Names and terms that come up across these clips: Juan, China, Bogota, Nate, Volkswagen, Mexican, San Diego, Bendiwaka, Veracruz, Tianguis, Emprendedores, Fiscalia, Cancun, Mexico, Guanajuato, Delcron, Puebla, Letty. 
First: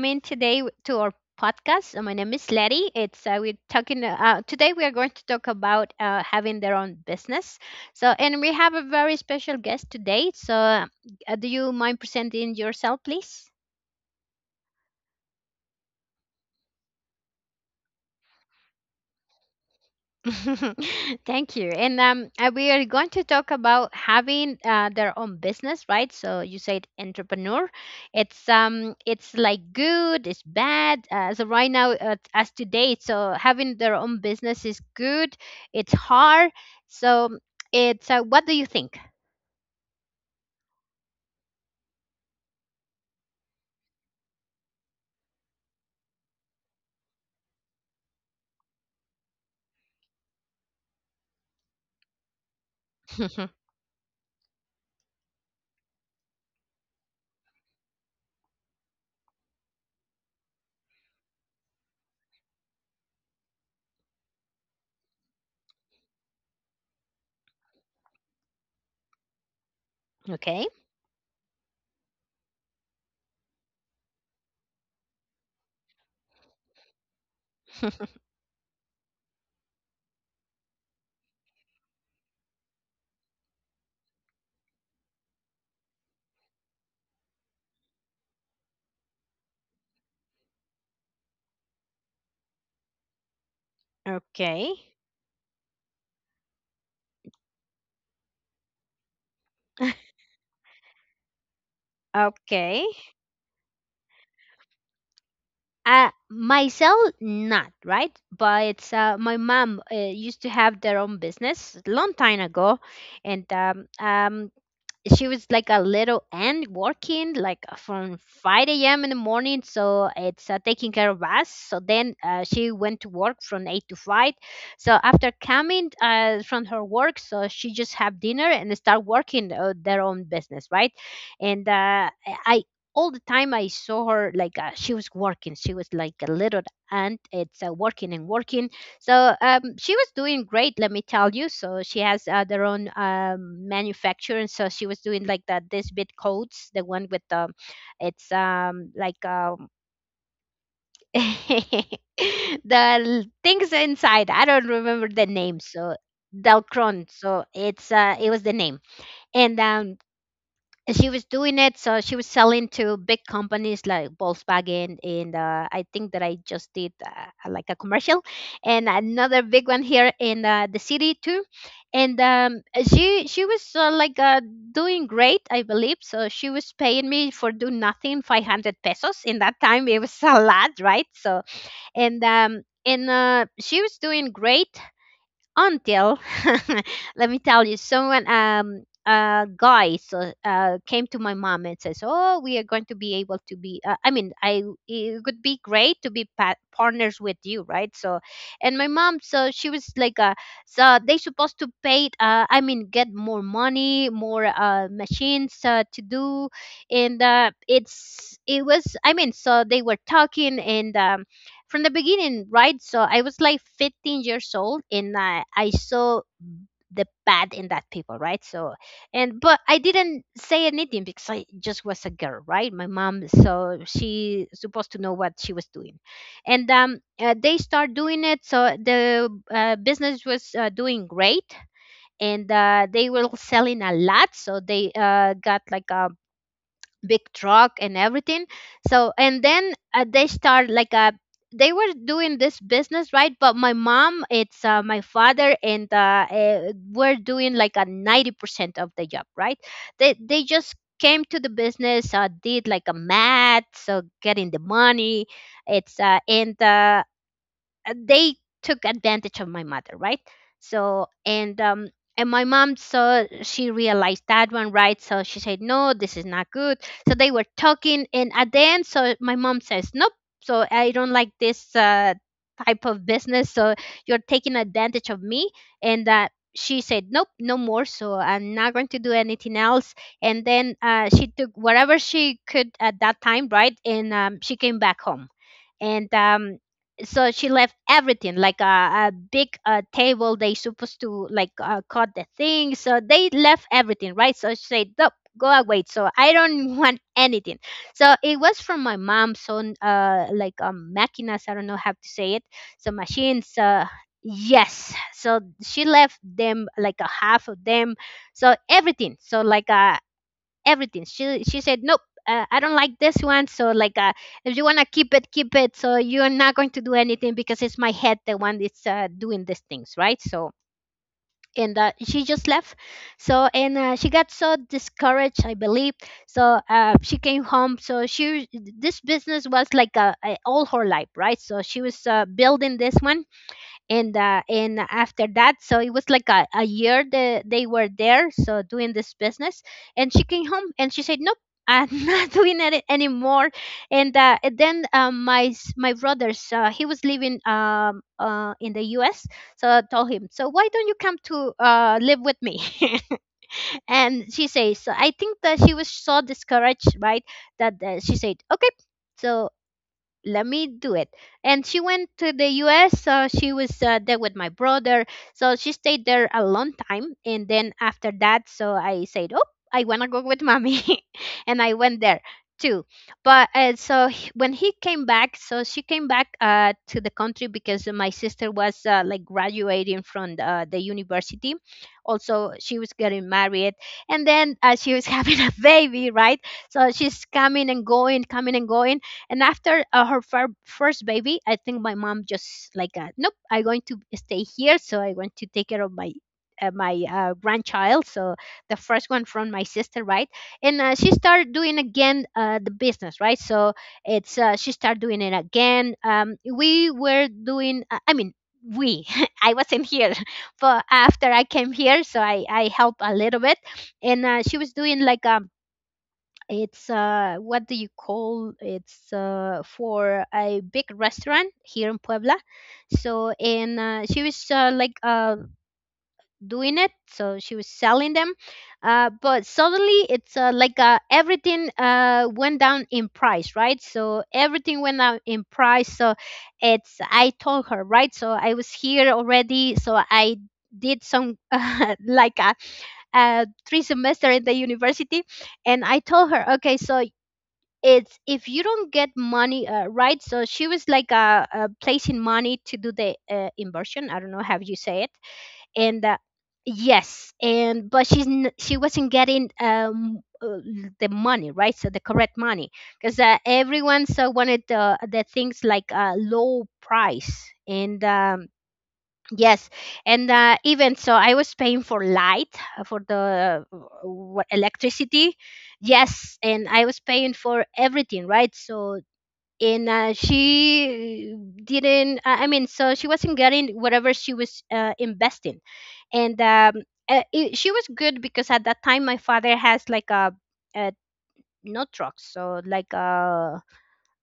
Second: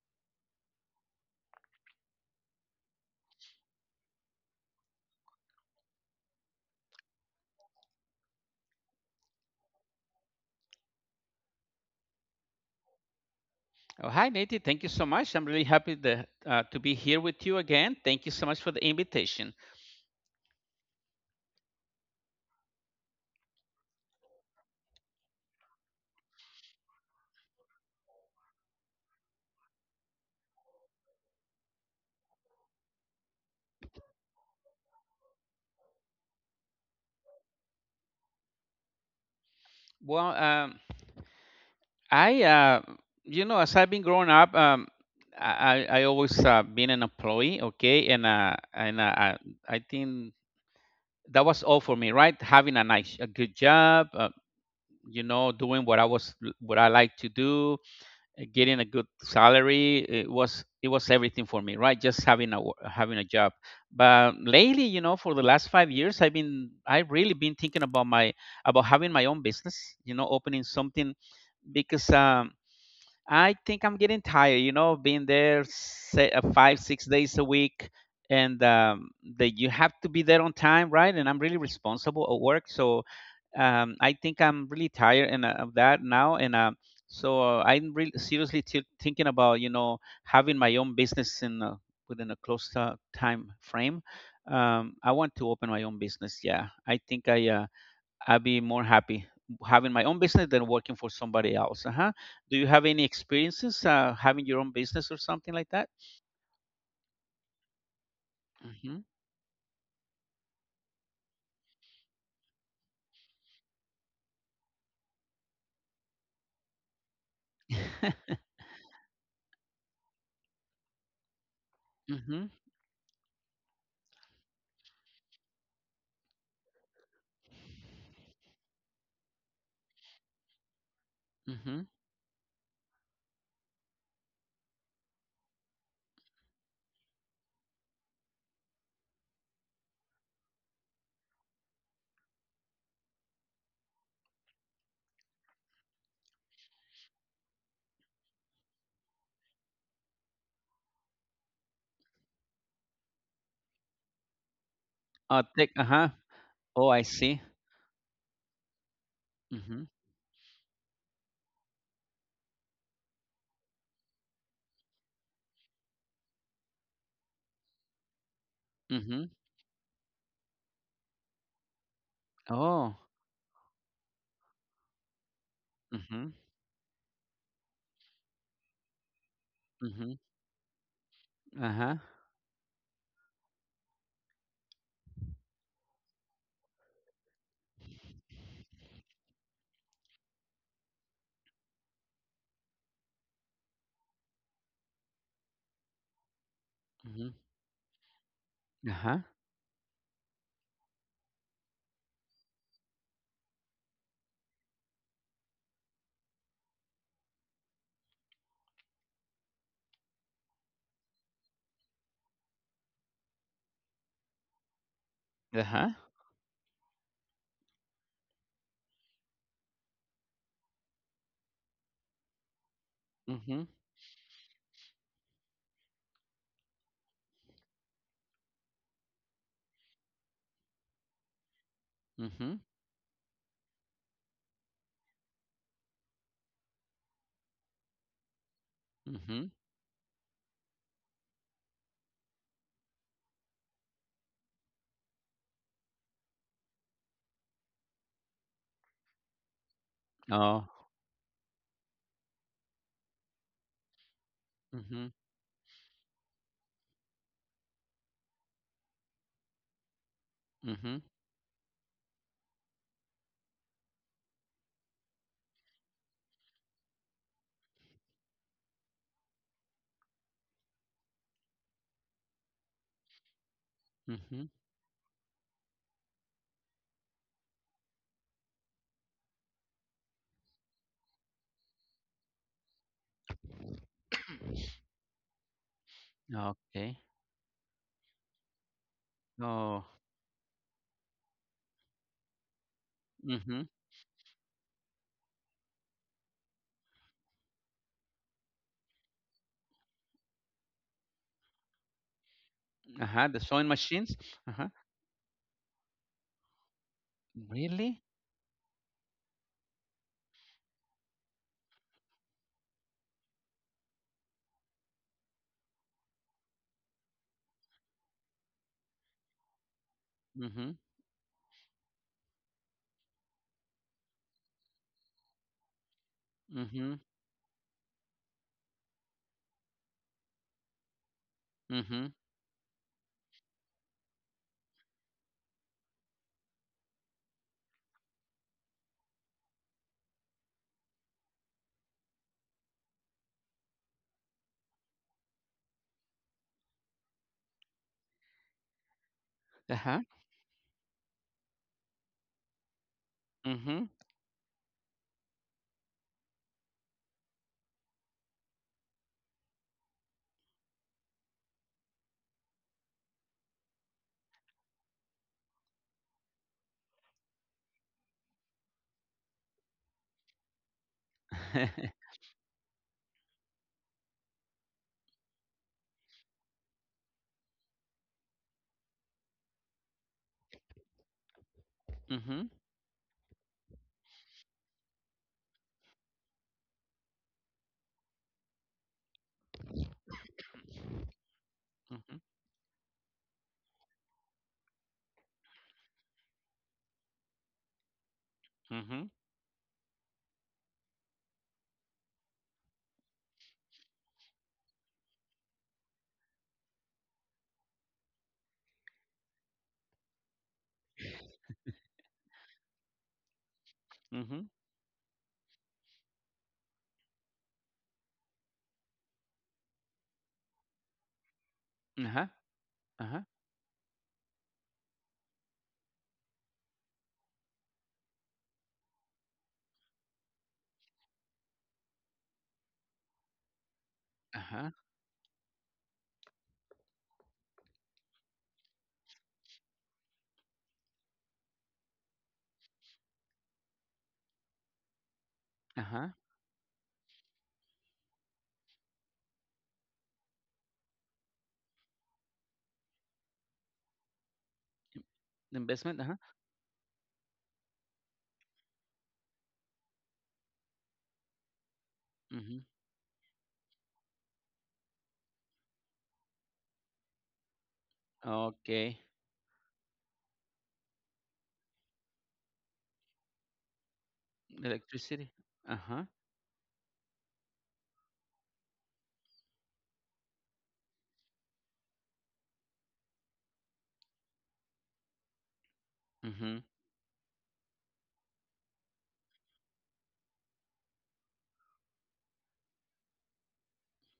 coming today to our podcast. My name is Letty. It's We're talking today we are going to talk about having their own business. And we have a very special guest today. So do you mind presenting yourself please? Oh, hi, Nate. Thank you so much. I'm really happy to be here with you again. Thank you so much for the invitation. Thank you. And we are going to talk about having their own business, right? So you said entrepreneur. It's like good, it's bad. So right now, as today, so having their own business is good. It's hard. So it's what do you think? Well, um, I, uh, you know, as I've been growing up, I always been an employee, okay, and I think that was all for me, right? Having a nice, a good job, you know, doing what I was, what I like to do, getting a good salary. It was everything for me, right? Just having having a job. But lately, you know, for the last 5 years, I've really been thinking about my about having my own business, you know, opening Okay. something because I think I'm getting tired, you know, being there, say, 5 6 days a week. And that you have to be there on time, right? And I'm really responsible at work. So I think I'm really tired, and of that now, and I'm really seriously thinking about, you know, having my own business in within a close time frame. Okay. I want to open my own business. Yeah, I think I'll be more happy having my own business than working for somebody else. Uh huh. Do you Okay. have any experiences having your own business or something like that? Myself, not right, but Mm-hmm. My mom used to have their own business long time ago, and she was like a little and working like from 5 a.m. in the morning, so it's taking care of us. So then Mm-hmm. she went to work from 8 to 5. So after coming from her work, so she just have dinner and start working their own business, right? And Mm-hmm. I all the time I saw her like she was working. She was like a little aunt. It's Working and working, so she was doing great, let me tell you. So she has their own manufacturer, and so she was doing like the this bit coats, the one with the, it's like the things inside. I don't remember the name. Take. Uh So huh. Oh, I Delcron. see. So it was the name, and Mm-hmm. She was doing it, so she was selling to big companies like Volkswagen, and I think that I just did like a commercial and Mm-hmm. another big one here in the city too. And Oh. she was like doing great, I believe. So Mm-hmm. she was paying me for do nothing 500 pesos. In that time it was a lot, right? So Uh-huh. And she was doing great until let me tell you, someone, guy, so came to my mom and says, oh, we are going to be able to be I mean I it would be great to be partners with Mhm. you, right? So and my mom, Uh-huh. so she was like, so they supposed to pay, get more money, more machines to do. And it was, I mean, so they were talking, and from the beginning, right? So I was like 15 years old, and I Uh-huh. saw the bad in that people, right? So, and but I didn't say anything because I just was a girl, right? My mom, Mhm. so she supposed to know what she was doing, and they start doing it. So the business was doing great, and Mhm. They were selling a lot. So they got like a big truck and everything. So and Mhm. then they start like a, they were doing this business, right? But my mom, it's my father, and we're doing like a 90% of the job, right? They Oh. just came to the business, did like a math, so getting the Mhm. money. It's and They took advantage of my mother, right? Mhm. So and my mom saw, she realized that one, right? So she said, no, this is not good. So they were talking, and at the end, so my mom says, nope, so I don't like this type of business. So you're Mhm. taking advantage of me, and she said nope, no more. So I'm not going to do anything else. And then she took whatever she could at that time, right? And she came back home. And Okay. so she left everything like a big Oh. table. They supposed to like cut the thing, so they left Mhm. everything, right? So she said, nope, go away, so I don't want anything. So it was from my mom's own machinas, I don't know how to say it, so Uh-huh. The machines. sewing machines. Uh-huh. Yes, so she left them like a half of them, Really? so everything, so like a everything. She said, nope, I don't like this one. So like, if you wanna keep it, keep it. So you're not going to do anything because it's my head the one that's doing these things, right? So Mhm. and she just left. So and she got so discouraged, I believe. So Mhm. she came home. So she, this business was like all her life, right? So she was Mhm. Building this one. And after that, so it was like a year that they were there, so doing this business. And she came home and she said, nope, I'm not doing it anymore. And then my my brothers, he was living in the US. So I Uh-huh. told him, so why don't you come to live with me? Mhm. And she says, I think that she was so discouraged, right, that she said okay. So let me do it. And she went to the US, so she was there with my brother. So she stayed there a long time. And then after that, so I said, oh, I want to go with mommy and I went there too. But when he came back, so she came back to the country because my sister was like graduating from the university. Mhm. Also, she was getting married. And then she was having a baby, right? So she's coming and going, coming and going. And after her first baby, I think my Mhm. mom just like, nope, I'm going to stay here. So I want to take care of my grandchild. So the first Mhm. one from my sister, right? And she started doing again the business, right? So it's she started doing it again. We were doing, I mean. We, I wasn't here, but after I came here, so I helped a little bit, and Mhm. she was doing like it's what do you call, it's for a big restaurant here in Uh-huh. Puebla. Uh-huh. So and she was like doing it, so she was selling them. But suddenly it's like everything went down in price, right? So Uh-huh. everything went down in price. So it's I told her, right? So I was here already, so I did some like a three semester at the university. And I Uh-huh. told her, okay, so it's if you don't get money, right? So she was like, placing money to do the inversion, I don't know how you say it. And Investment. Uh-huh. yes, and but she's she wasn't getting the money, right? So the correct Mhm. money, because everyone, so wanted the things like low price. And Okay. yes, and even so, I was paying for light, for the Electricity. electricity. Uh-huh. Yes, and I was paying for everything, right? So and she didn't. I mean, so she wasn't getting whatever she was investing. And Mhm. She was good because at that time my father has like a no truck, so like a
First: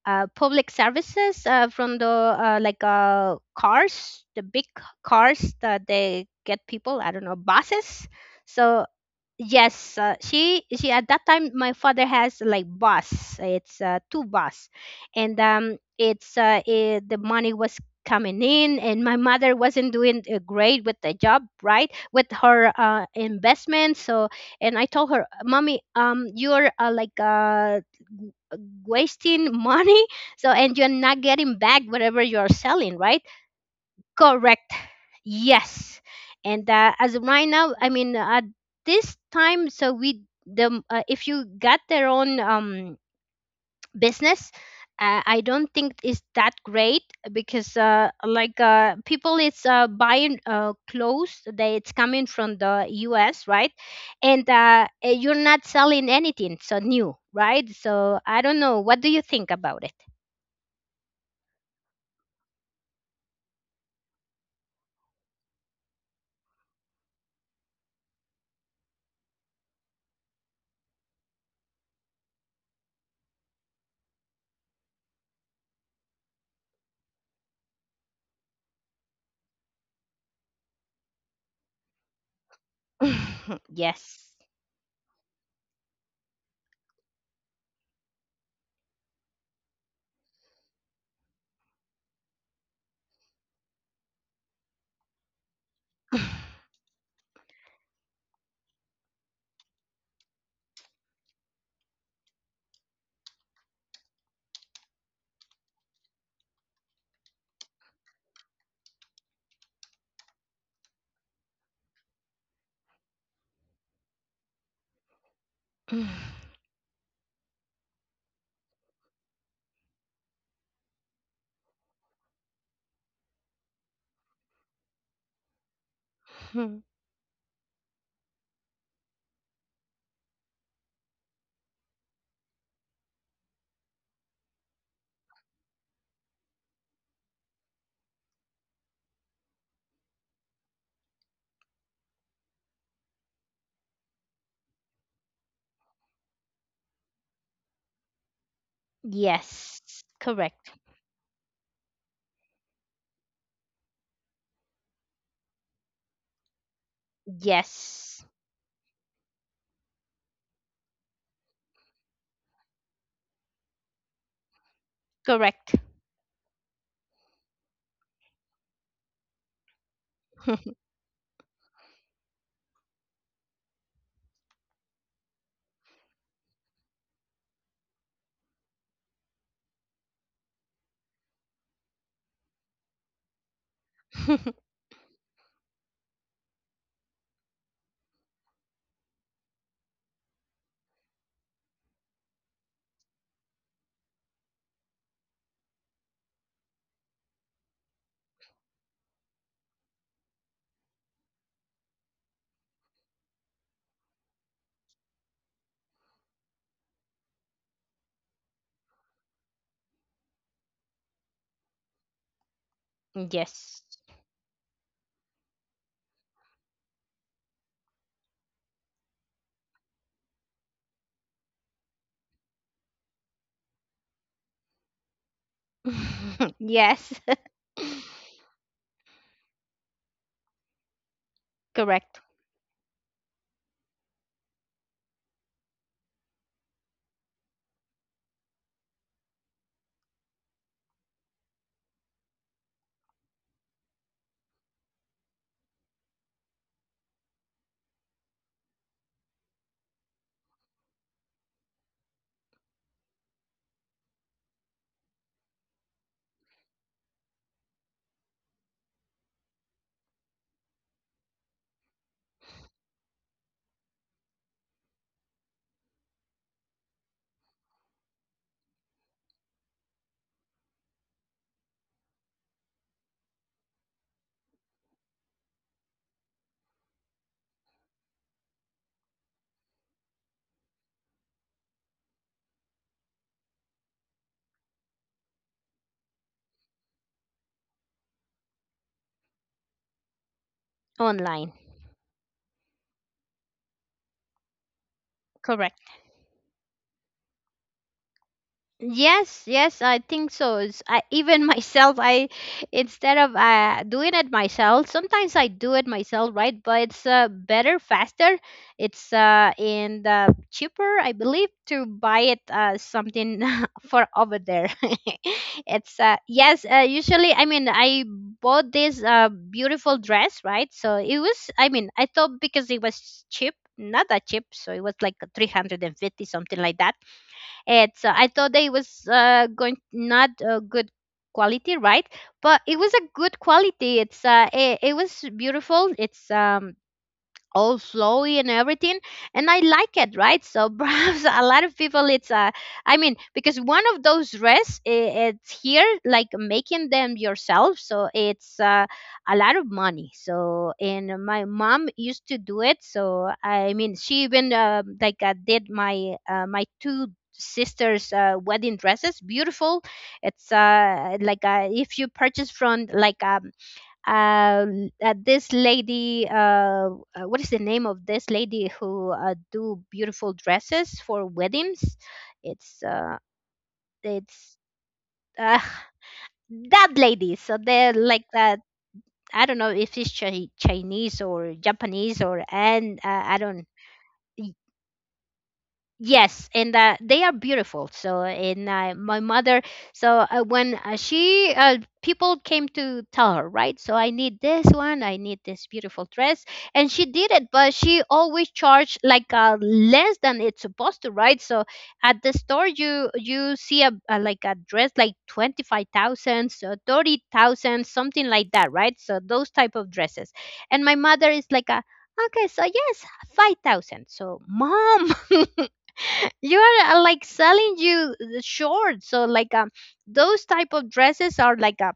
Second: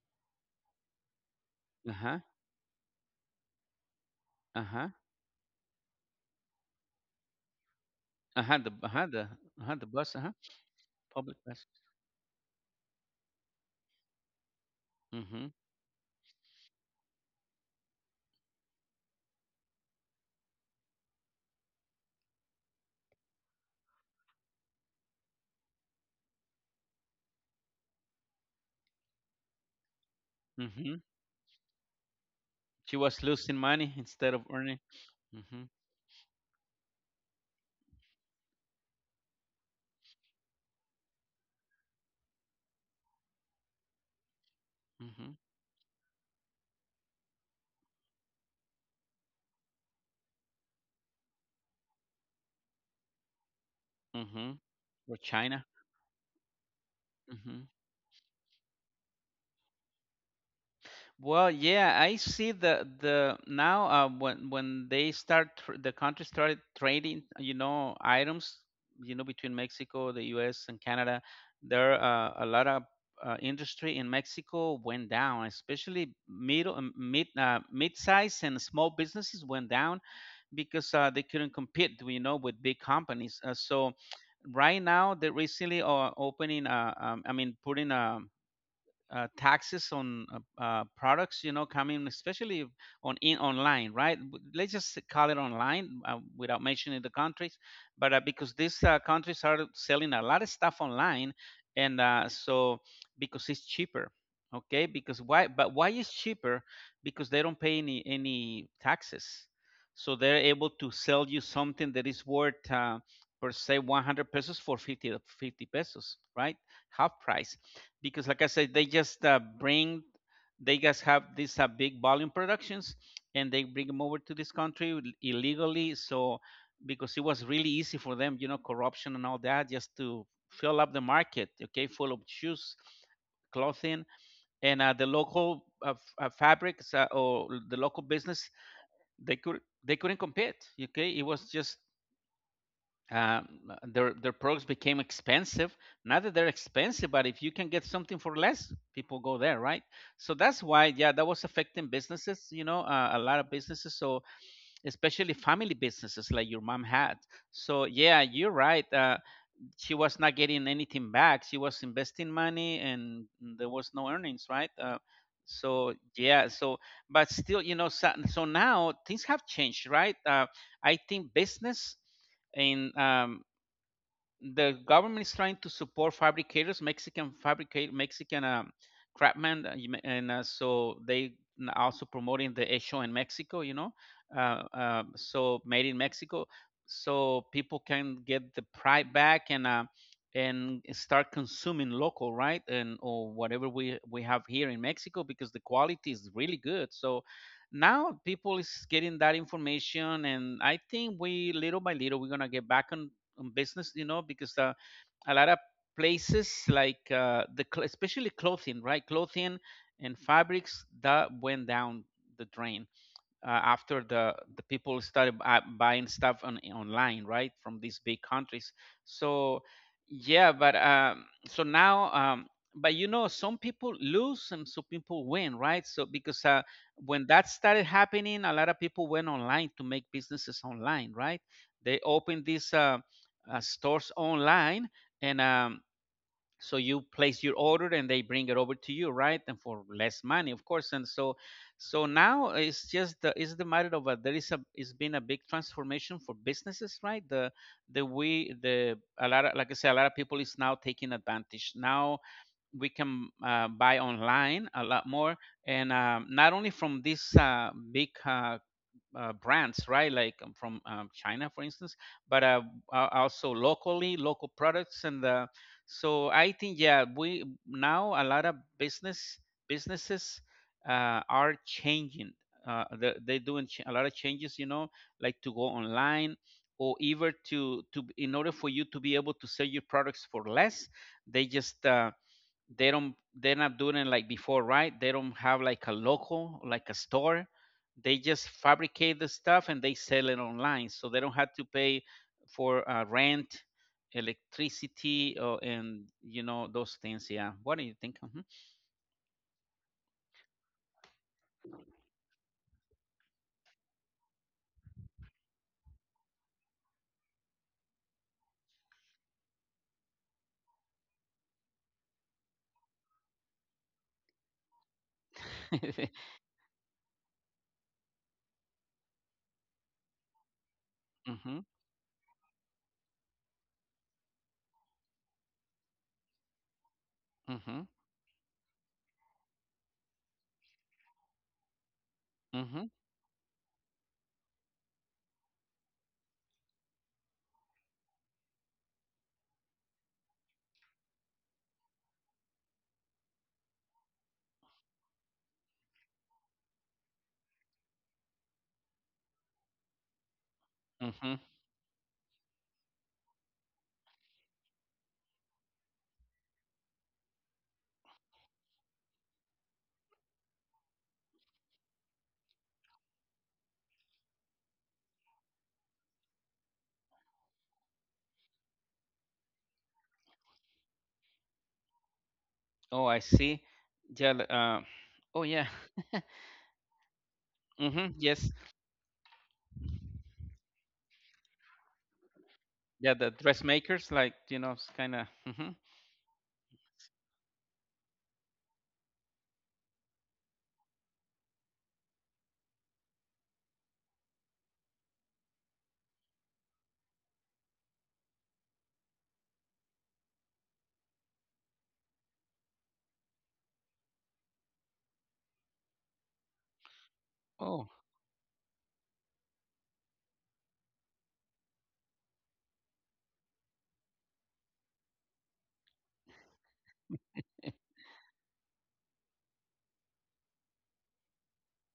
public services from the Uh-huh. Like cars, the big Uh-huh. cars that they get people. I don't know, buses. I had the So I had the I had the yes, bus, uh-huh. she at that Public time bus. my father has like bus. It's Two bus, and Hmm. The money was coming in, and my mother wasn't doing great with the job, right? With her investment. So and I told her, mommy, you're wasting money, so and you're Hmm. not getting back whatever you're selling, She right? was losing money instead of Correct. earning. Hmm. Yes. And as of right now, I mean, at this time, so we, the if you got their own business, Hmm. I don't think it's that great because people it's buying clothes, they, it's coming from the US, right? And Hmm. For you're not China. selling anything so new, right? Hmm. So I don't know, what do you think about it? Well, yeah, I see the now when the country started trading, you know, items, you know, between Mexico, the U.S. and Canada, there a lot of industry in Mexico went down, especially mid-size and small businesses went down because they couldn't compete, you know, with big companies. So Yes. right now they're recently I mean, putting a taxes on products, you know, coming, especially on in online, right? Let's just call it online without mentioning the countries, but because these countries are selling a lot of stuff online, and so because it's cheaper, okay? Because why? But why is cheaper? Because they don't pay any taxes, so they're able to sell you something that is worth, uh, per se 100 pesos for 50 pesos, right? Half price because, like I said, they just bring they just have these big volume productions and they bring them over to this country illegally. So Mhm. because it was really easy for them, you know, corruption and all that, just to fill up the market, okay, full of shoes, clothing, and the local fabrics or the local business, they couldn't compete. Okay, it was just um, their products became expensive. Not that they're expensive, but if you can get something for less, people go there, right? Yes. So that's Correct. why, yeah, that was affecting businesses, you know, a lot of businesses. So especially family businesses like your mom had. So yeah, Yes. you're right. She was not getting anything back. She was investing money, and there was no earnings, right? Correct. So yeah, so but still, you know, so now things have changed, right? I think business and the government is trying to support fabricators, Mexican craftsmen, and so they also promoting the show in Mexico. You know, so made in Mexico, so people can get the pride back and start consuming local, right, and or whatever we have here in Mexico because the quality is really good. So now people is getting that information, and I think we, little by little, we're gonna get back on business, you know, because a lot of places like especially clothing, right? Clothing and fabrics that went down the drain Yes. after the people started buying stuff on online, right, from these big countries. So yeah, but so now but you know, some people lose and some people win, right? So because Yes. when that started happening, a lot of people went online to make businesses online, right? They Correct. opened these stores online. And so you place your order and they bring it over to you, right, and for less money, of course. And so so now it's just it's the matter of there is a it's been a big transformation for businesses, right? The we the A lot of, like I said, a lot of people is now taking advantage. Now we can buy online a lot more, and not only from these big brands, right? Like from China, for instance, but also locally, local products, and so I think, yeah, we now a lot of business businesses are changing. They're doing a lot of changes, you know, like to go online or even to in order for you to be able to sell your products for less, they just they're not doing it like before, right? They don't have like a local, like a store. They just fabricate the stuff and they sell it online, so they don't have Online. to pay for rent, electricity, or, Correct. and you know those things. Yeah, what do you think? Hmm. Yes, yes, I think so. I, even myself, I, instead of doing it myself, sometimes I do it myself, right? But it's better, faster. It's And cheaper, I believe, to buy it, something for over there. it's yes, usually, I mean, I bought this beautiful dress, right? So it was, Hmm. I thought because it was cheap, not that cheap, so it was like 350, something like that Hmm. it's I thought that it was going not a good quality, right? But it Hmm. was a good quality. It was beautiful. It's all flowy and everything, and I like it, right? So perhaps a lot of people it's because one of those dress, it's here like making them yourself, so it's a lot of money. So, and Hmm. my mom used to do it. So, she even like did my my two sisters wedding dresses, beautiful. It's like if you purchase from like uh, this lady — what is the name of this lady who do beautiful dresses for weddings? It's Oh, uh, I see. Yeah. It's oh, uh, yeah. that lady, so they're Hmm. like Yes. that. I don't know if it's Chinese or Japanese or, and Yeah. The I don't. dressmakers, like, you know, it's kind of. Hmm. Yes, and they are beautiful. So, and my mother, so when she, people came to tell her, right? So, I need this one, I need this beautiful dress. And she did it, but she always charged like less than it's supposed to, right? So, at the store, you see a like a dress like 25,000, so 30,000, Oh. something like that, right? So, those type of dresses. And my mother is like, a, okay, so yes, 5,000. So, mom. You are like selling you the short, so those type of dresses are like a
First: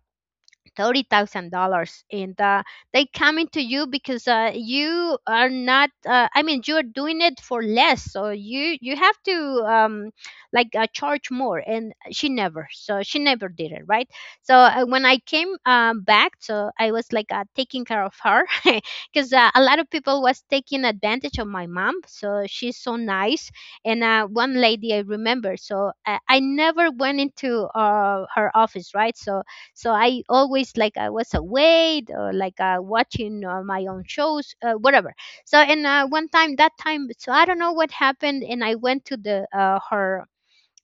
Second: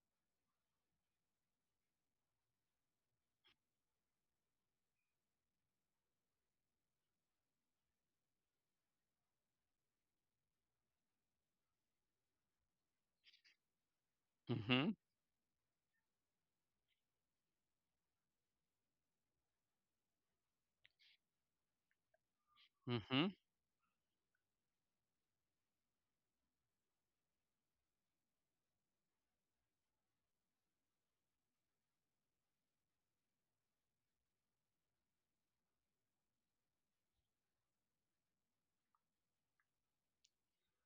$30,000, and they coming to you because you are not. I mean, you are doing it for less, so you have to um, like charge more. And she never, so she never did it, right? So Hmm. when I came back, so I was like taking care of her. Because a lot of people was taking advantage of my mom. So she's so Hmm. nice, and one lady I remember. So I never went into her office, right? So I always like I was awake or like watching my own shows, whatever. So and one time, that time, so I don't know what happened, and I went to the her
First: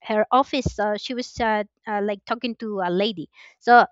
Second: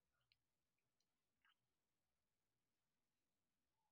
her office. She was like talking to a lady. So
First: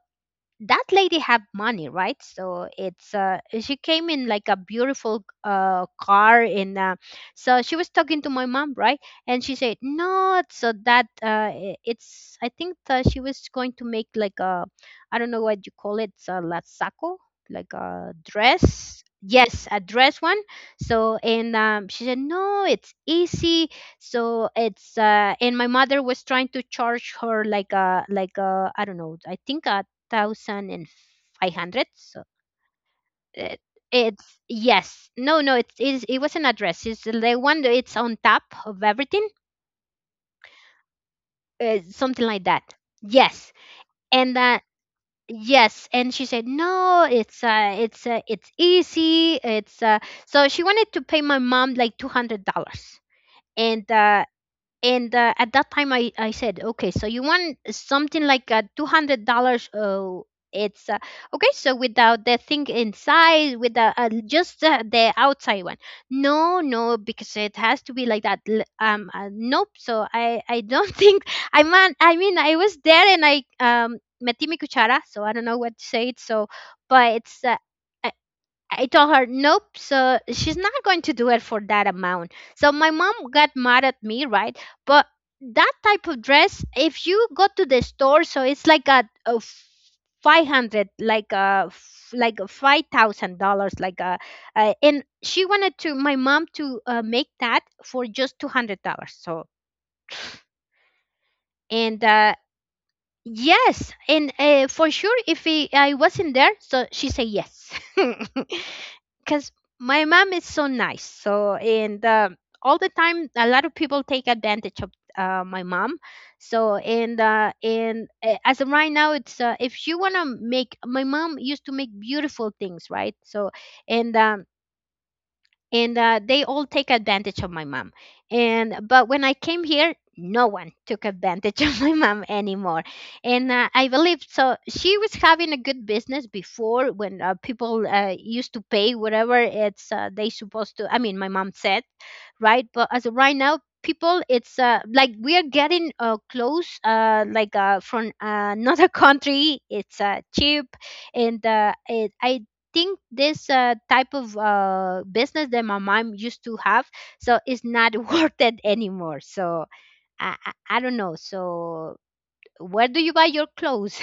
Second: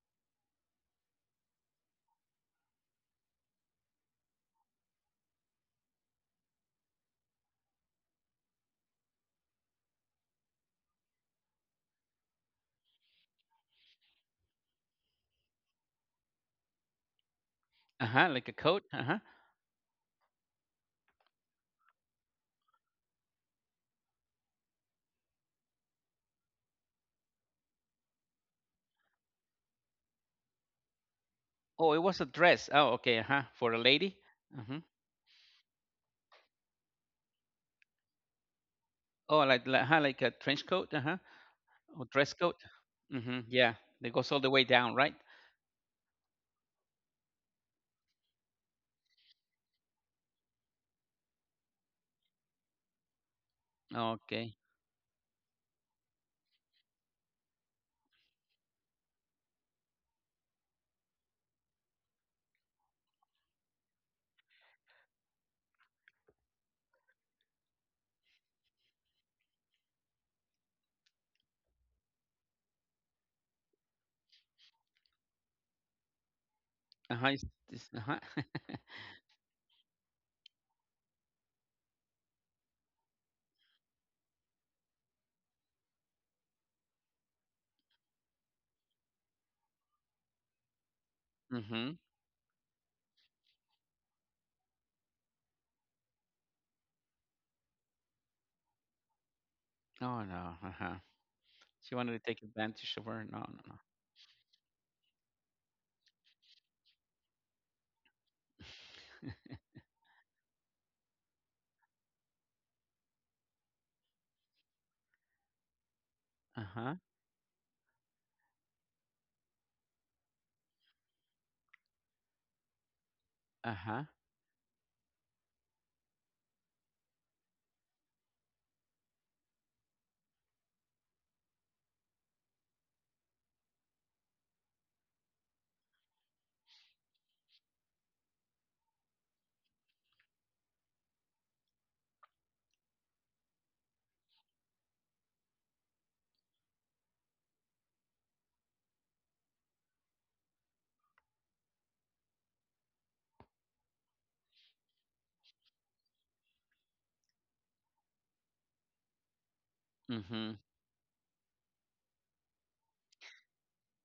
that lady have money, right? So it's she came in like a beautiful car. In So she was talking to my mom, right? And she said no. So that I- it's I think she was going to make like a, I don't know what you call it, it's a lasako, like Uh a huh. Like a coat. Uh dress. huh. Yes, a dress one. So and she said no, it's easy. So it's and my mother was trying to charge her like a, like a, I don't know, I think a 1,500. Oh, it was So a dress. Oh, okay. Uh-huh. it, For a lady. it's Uh huh. yes. No, no, it is, it was an address. It's the one that it's on top of everything. Oh, like, huh, like a trench coat. Uh huh. Or Something dress like coat. that. Mm-hmm. Yes. Yeah, it goes And all the way down, right? yes, and she said, "No, it's easy. It's so she wanted to pay my mom like $200. And uh Okay. and at that time I said okay, so you want something like $200. Oh, it's okay, so without the thing inside, with the just the outside one. No, no, because it has to be like that. Nope. So I don't think, I mean I was there and I metí mi cuchara, so I don't know what to say it. So but Uh-huh. it's Uh-huh. I told her, nope, so she's not going to do it for that amount. So my mom got mad at me, right? But that type of dress, if you go to the store, so it's like a 500, like a, Mm-hmm. Like a $5,000, like a, and she wanted to, my mom to make that for just $200. So, Oh no. Uh-huh. She and wanted to take advantage of her. No, no, no. yes, and for sure, if he, I wasn't there, so she said yes, because my mom is so nice. So and all the time, a lot of people take advantage of my mom. So Uh-huh. And as of right now, it's if you wanna make, my mom used to make beautiful things, right? So Uh-huh. and um, and they all take advantage of my mom. And but when I came here, no one took advantage of my mom anymore. And I believe so she was having a good business before, when people used to pay whatever it's they supposed to, I mean, my mom said. Right, but as of right now, people it's like we are getting clothes like from another country, it's cheap. I think this type of business that my mom used to have, so it's not worth it anymore. So Mm-hmm. I don't know. So where do you buy your clothes?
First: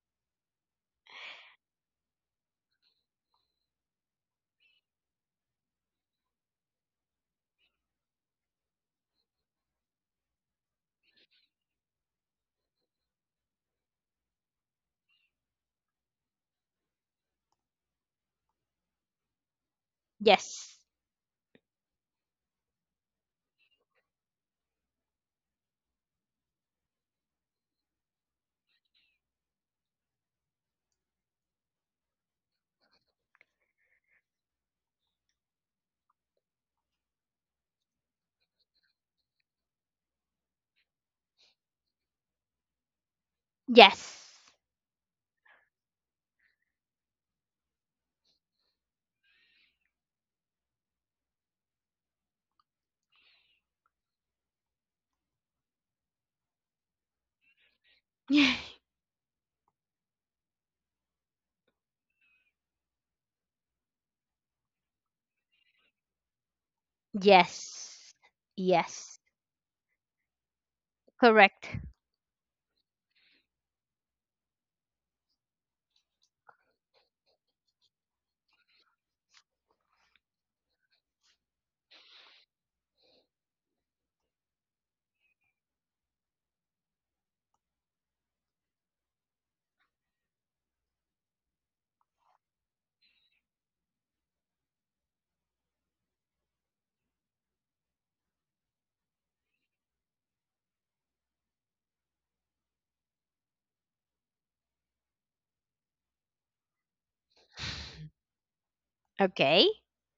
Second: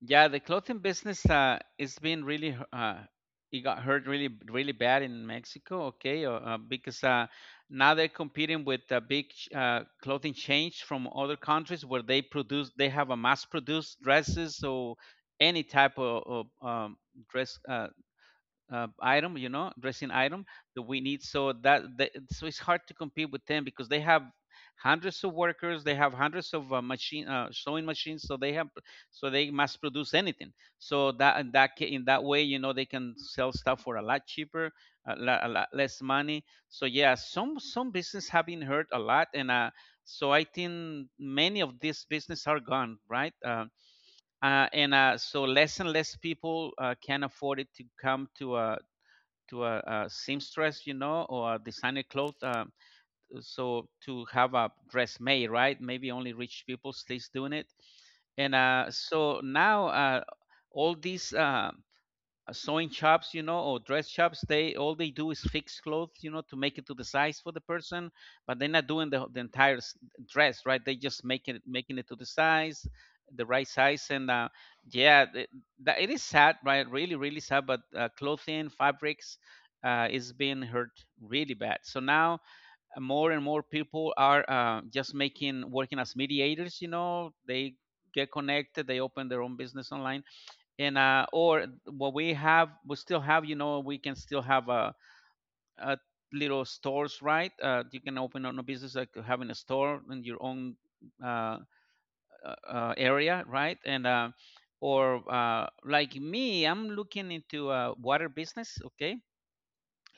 Yeah, the clothing business it's been really it got hurt really really bad in Mexico. Okay, because now they're competing with clothing chains from other countries where they have a mass produced dresses or any type of, dress item, you know, dressing item Yes. that we need. So that so it's hard to compete with them because they have hundreds of workers, they have hundreds of machine sewing machines, so they have they mass produce anything. So that in in that way, you know, they can sell stuff for a lot cheaper, a lot less money. So yeah, some business have been hurt a lot, and so I think many of these business are gone, right? Yes. And so less and less people can afford it to come to a seamstress, you know, or a designer clothes. So to have a dress made, right? Maybe only rich people stays doing it. And so now all these. Sewing shops, you know, or dress shops, they all they do is fix clothes, you know, to make it to the size for the Yes. person, but they're not Yes. doing the entire dress, right? They just Correct. making it to the size, the right size, and yeah, that, it is sad, right? Really, really sad. But clothing, fabrics, is being hurt really bad. So now more and more people are just making working as mediators. You know, they get connected, they open their own business online, and or what we have we still have, we can still have a little stores, right? You can open on a business like having a store in your own uh, area, right? And or, like me, I'm looking into water business. Okay, Okay.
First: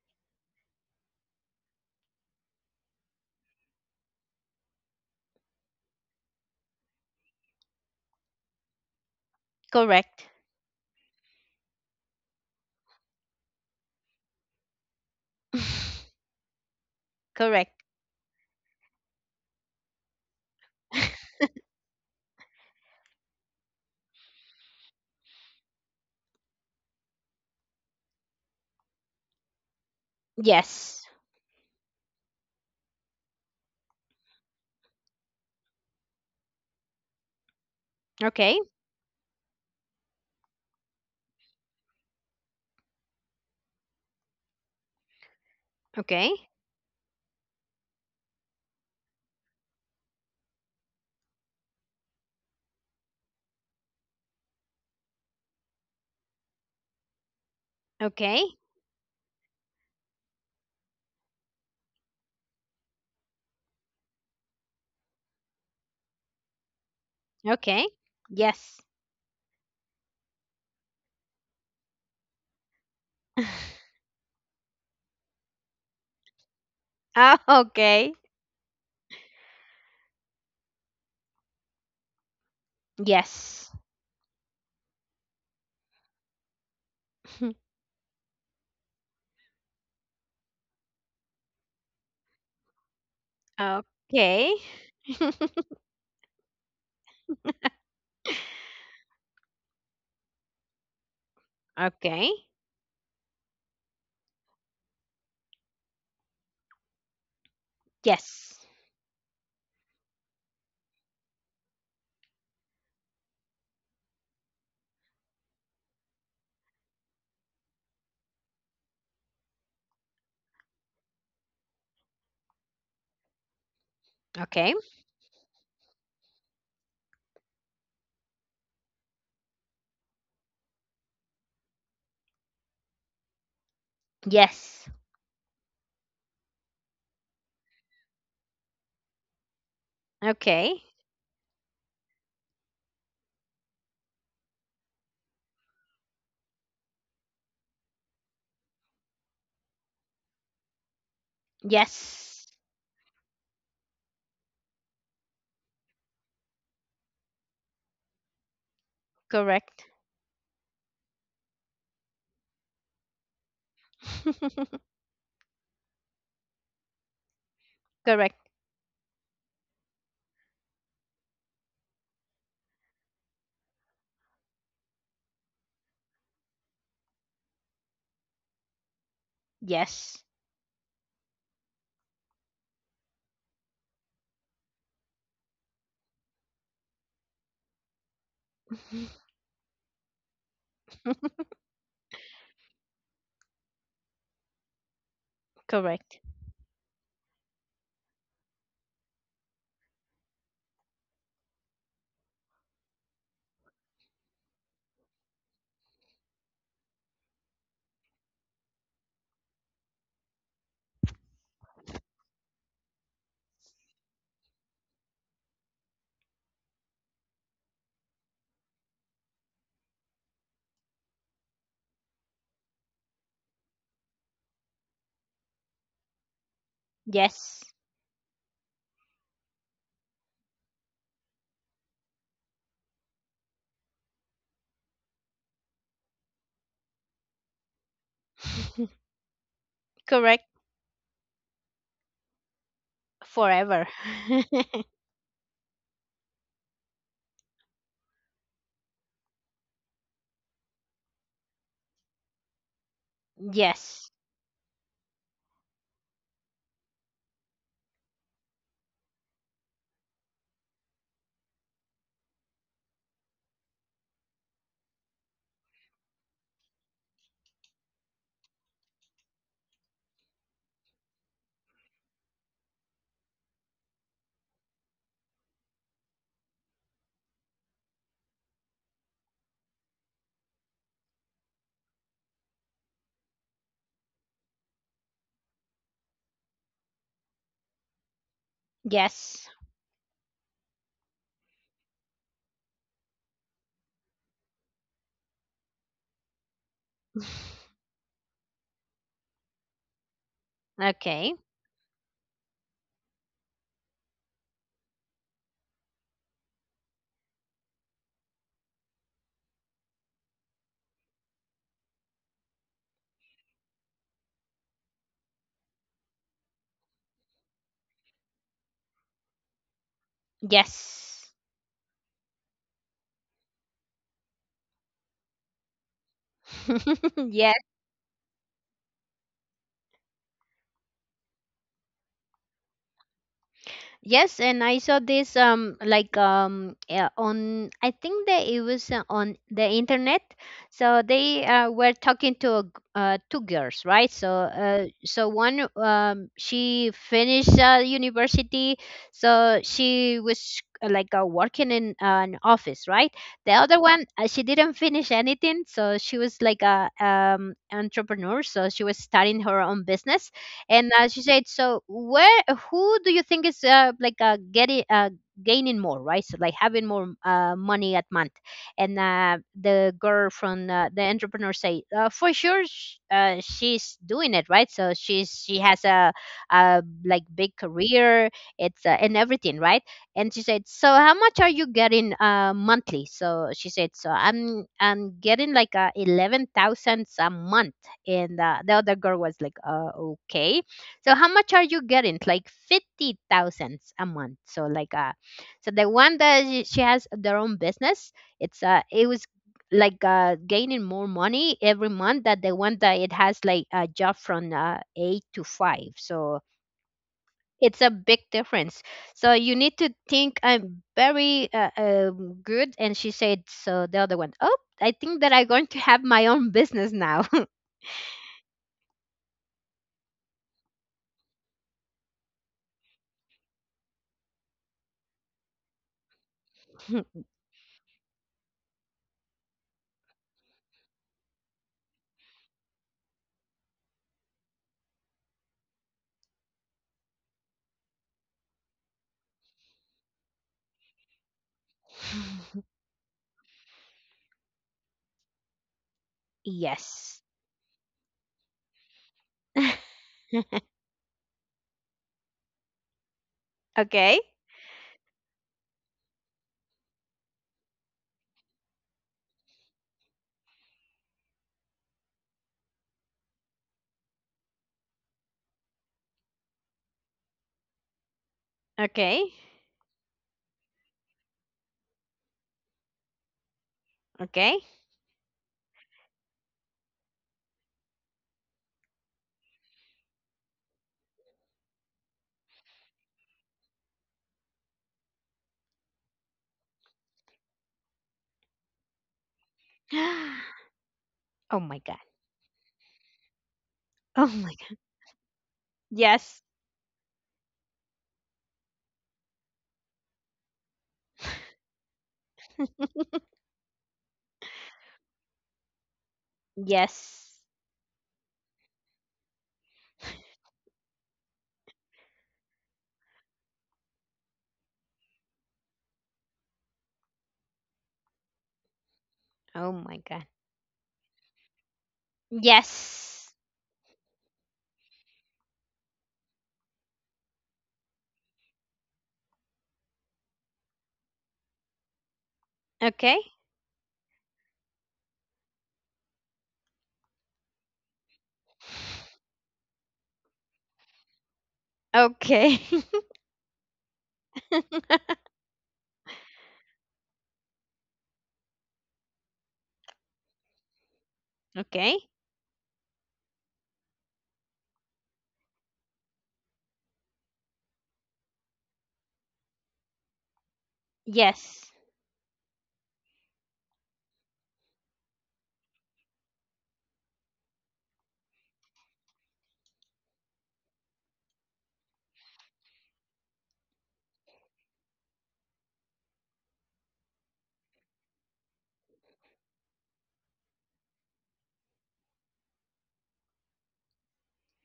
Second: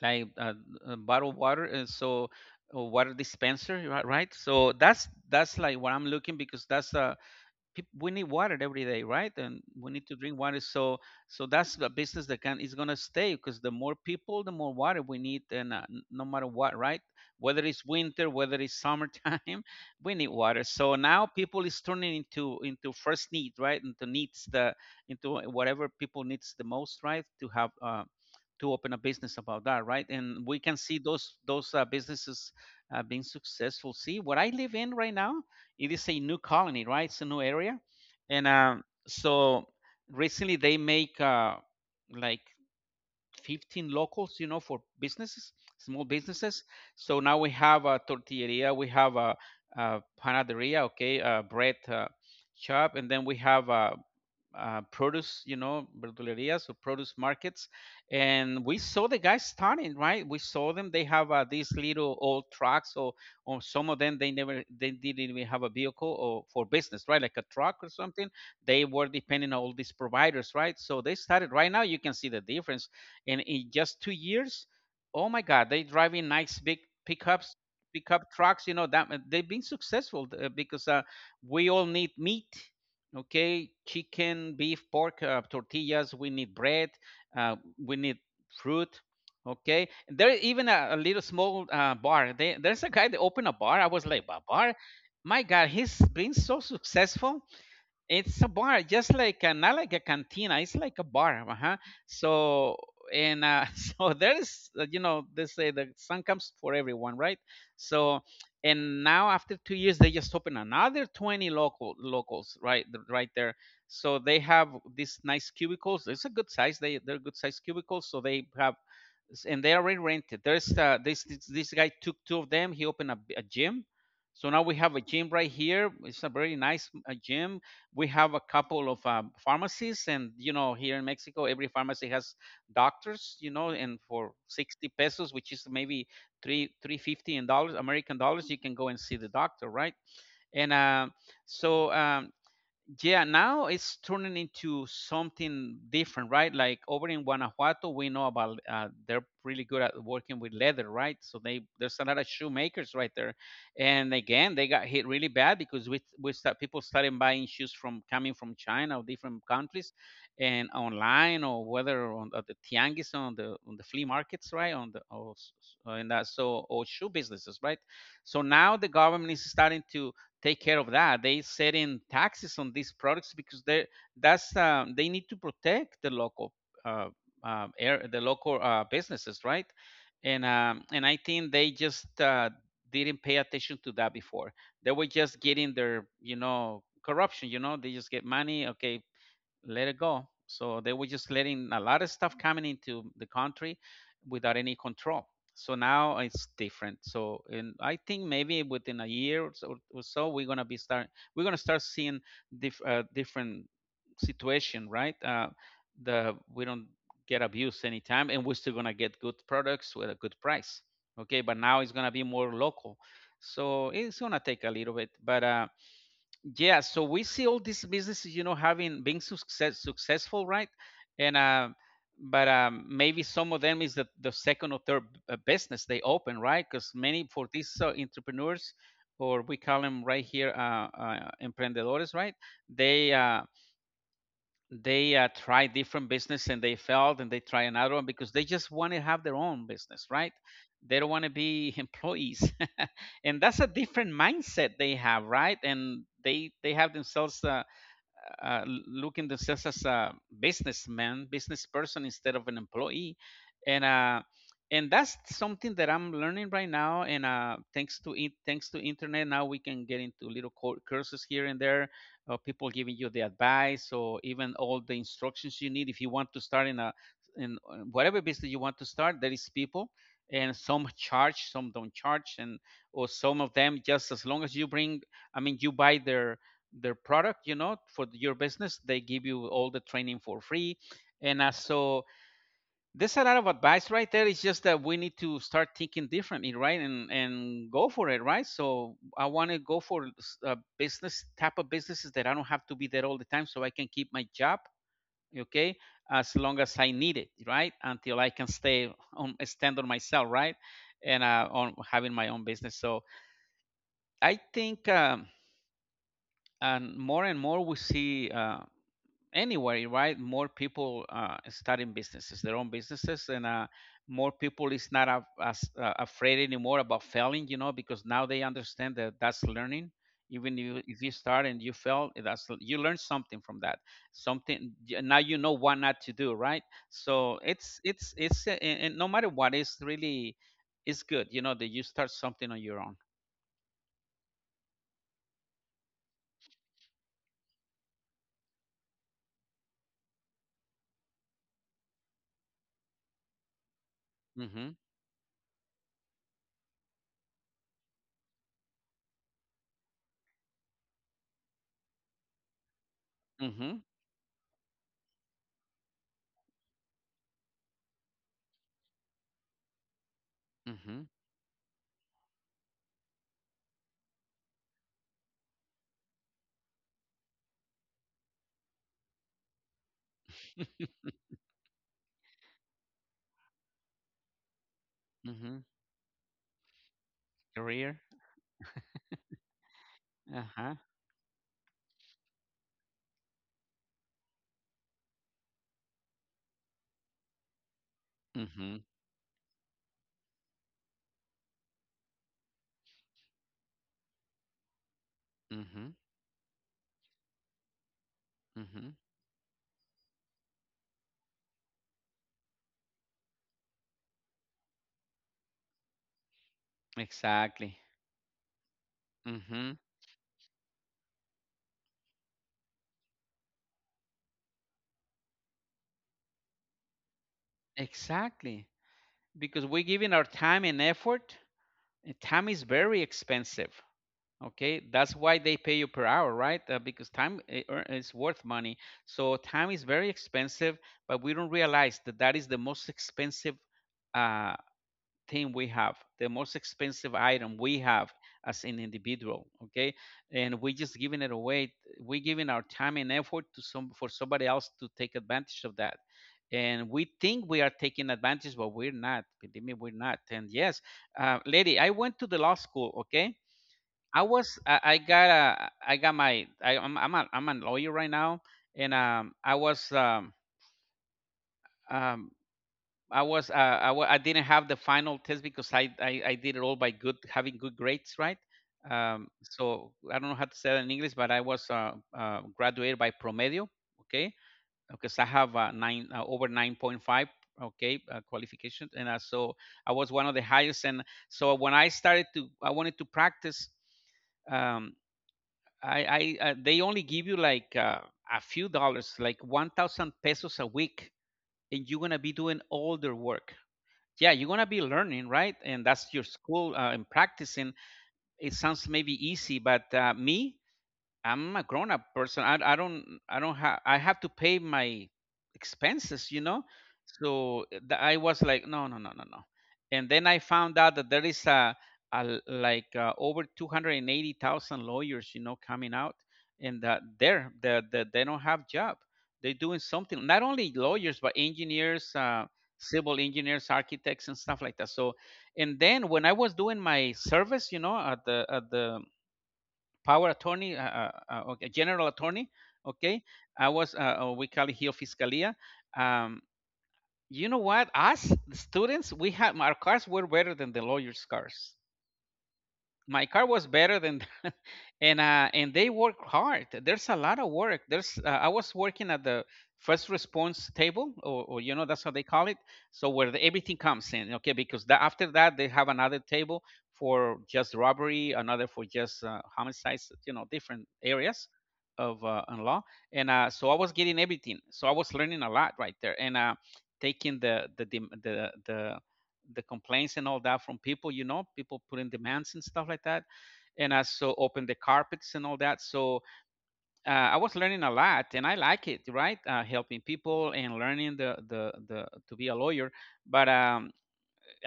like bottled water, and so a water dispenser right. So that's like what I'm looking, because we need water every day, right? And we need to Correct. drink water. So that's the business that can is going to stay, because the more people, the more water we need, and no matter what, right? Whether Correct. it's winter, whether it's summertime, we need water. So now people is turning into first need, right? Into whatever people needs the most, right? To open a business about that, right? And we can see Yes. those businesses being successful. See, what I live in right now, it is a new colony, right? It's a new area, and Okay. um, so recently they make like 15 locals, you know, for businesses, small Okay. businesses. So now we have a tortilleria, we have a panaderia, okay, a bread shop, and then we have a produce, you know, verdulerias or produce markets, Okay. and we saw the guys starting. Right, we saw them. They have these little old trucks, or some of them, they didn't even have a vehicle or for business, right, like a truck Okay. or something. Yes. They were depending on all these providers, right? So they started. Right now, you can see the difference, and in just 2 years, oh my God, they driving nice big Ah, pickups. okay. Pickup trucks, you know that they've been successful, because we all need meat. Okay? Yes. Chicken, beef, pork, tortillas, we need bread, uh, we need fruit. Okay, there's even a little small bar. There's a guy that opened a bar. I was like, a Okay. bar? My God, he's been so successful. It's a bar, just like, not like a cantina. It's like a bar, uh-huh. Okay. So, and so there is, you know, they say the sun comes for everyone, right? So, Yes. and now after 2 years, they just open another 20 locals, right, right there. So they have these nice cubicles. It's a good size. They're good size cubicles. So they have, and they already rented. There's this guy took two of them. He opened a gym. So now we Okay. have a gym right here. It's a very nice gym. We have a couple of pharmacies, and, here in Mexico, every pharmacy has doctors, you know, and for Yes. 60 pesos, which is maybe 3 350 in dollars, American dollars, you can go and see the doctor, right? and Okay. uh, so, yeah, now it's turning into something different, right? Like over in Guanajuato, we know about they're really good at working with leather, right? So they there's a lot of Yes. shoemakers right there. And again, they got hit really bad, because we start people started buying shoes from coming from China or different Correct. countries, and online, or whether on at the tianguis, on the flea markets, right, on the or, in that so, or shoe businesses, right? Correct. So now the government is starting to take care of that. They set in taxes on these products, because they need to protect the local, uh, air, the local businesses, right? Yes. And I think they just didn't pay attention to that before. They were just getting their corruption. You know, they just get money. Okay, let it go. So they were just letting a lot of stuff coming into the country without any control. So now Correct. it's different. So, and I think maybe within a year or so we're gonna start seeing different situation, right? The we don't get abused anytime, and we're still gonna get good products with a good price. Okay, but now it's gonna be more local, so it's gonna take a little bit. But, yeah, so we see all these businesses, having being successful, right? And uh, but um, maybe some of them is the second or third business they open, right? Because many for Yes. these entrepreneurs, or we call them right here, emprendedores, right? They uh, they uh, try different business, and they failed, and they try another one, because they just want to have their own business, right? Correct. They don't want to be employees and that's a Forever. different mindset they have, right? And they have themselves, looking themselves as a businessman, business person, instead of an employee, and Yes. uh, and that's something that I'm learning right now. And thanks to thanks to internet, now we can get into little courses here and there, people giving you the advice, or even all the instructions you need if you want to start in whatever business you want to start. There is people, and some charge, some don't charge, and or some of them, just as long as you bring, I mean, you buy their product, for your business, they give you all the training for free. And so there's a lot of advice right there. It's just that we need to start thinking differently, right? And go for it, right? So I want Yes. to go for business, type of businesses that I don't have to be there all the time, so I can keep my job, okay, as long as I need it, right, until I can stay on stand on myself, right, and Okay. On having my own business. So I think, and more we see anywhere, right? More people starting businesses, their own businesses, and more people is not as afraid anymore about failing, because now they understand that that's learning. Even you, if you Yes. start and you fail, that's you learn something from that. Something, now you know what not to do, right? So Yes. It's and no matter what, it's good, you know, that you start something on your own. Yes, and I saw this yeah, on, I think that it was on the internet. So they were talking to a two girls, right? So Mhm. So one she finished university, so she was like working in an office, right? The Mhm. other one, she didn't finish anything, so she was like a entrepreneur, so she was starting her own business. And Mhm. She said, so where, who do you think is like getting gaining more, right? So like having more money at month. And the girl from the entrepreneur say, for sure she's doing it, right? So she's, she Mhm. has a like big Career. career, it's and everything, right? And Uh she said, huh. so how much are you getting monthly? So she said, so I'm getting like 11,000 a month. And the Mhm. other girl was like, okay, so how much are you getting? Like 50 thousands a month. So like so the Mhm. one that she has their own business, Hmm. it was like gaining more money every month that the one that it has like a job from eight to five. So Exactly. it's a big difference. So you Hmm. need to think, I'm very good. And she said, so the other one, oh, I think that I'm going to have my own business now. Exactly. Because we're giving our time and effort. And time is very expensive. Okay, that's why they pay you per hour, right? Because time, is worth money. So time is very expensive, but we don't realize that that is the most expensive, uh, thing we have, the most expensive item we have as an individual. Okay, and we just giving it away. We giving our time and effort to some for somebody else to take advantage of that. And we Yes. think we are taking advantage, but we're not. Believe me, we're not. And yes, lady, I went to the law school. Okay, Okay. I'm a lawyer right now, and um I was I, w- I didn't have the final test, because I did it all by good having good grades, right? Okay. So I don't know how to say that in English, but I was graduated by promedio, okay? Okay. Because I have nine over 9.5, okay, qualification, and so I was one of the highest. And so when I started to, I wanted to practice. Um, I they only give you like a few dollars, like 1,000 pesos a week, Oh my and god. you're gonna be doing all their work. Oh Yeah, you're my gonna god. be learning, right, and that's your Yes. school, and practicing. It sounds maybe easy, but, me, I'm a grown up person. I don't have I have to pay my expenses. Yes. So, I was like, no, no, no, no, no. And then I found out that there is like, over 280,000 lawyers, you know, coming out, and that they don't have job. They're Oh doing my something. god. Not only lawyers, but engineers, civil Yes. engineers, architects, and stuff like that. So, and then when I was doing my service, you know, at the power attorney, okay, general attorney. Okay. Okay, I was, we call it here fiscalia. Um, you know what? Us the students, we had our cars were better than the lawyers' cars. Okay. My car was better than and they work hard. There's a lot of work. There's I was working at the first response table, or you know, Okay. that's how they call it. So where everything comes in, okay, because after that, they have another table for just robbery, another for just homicides, you know, different areas Yes. of in law. And so I was getting everything, so I was learning a lot right there, and taking the complaints and all that from people, people putting demands and stuff like that. And I so opened the carpets and all that. So I was learning a lot, and I like it, right? Helping people and learning the to be a lawyer. But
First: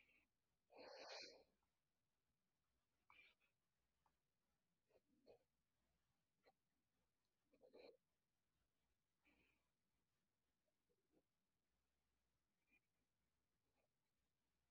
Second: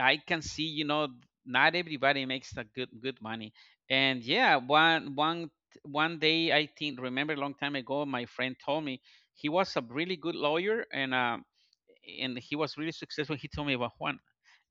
I can see, you know, not everybody makes a good money. And yeah, one day I think remember a long time ago, my friend told me he was a really good lawyer, and he was really successful. He told me about Juan,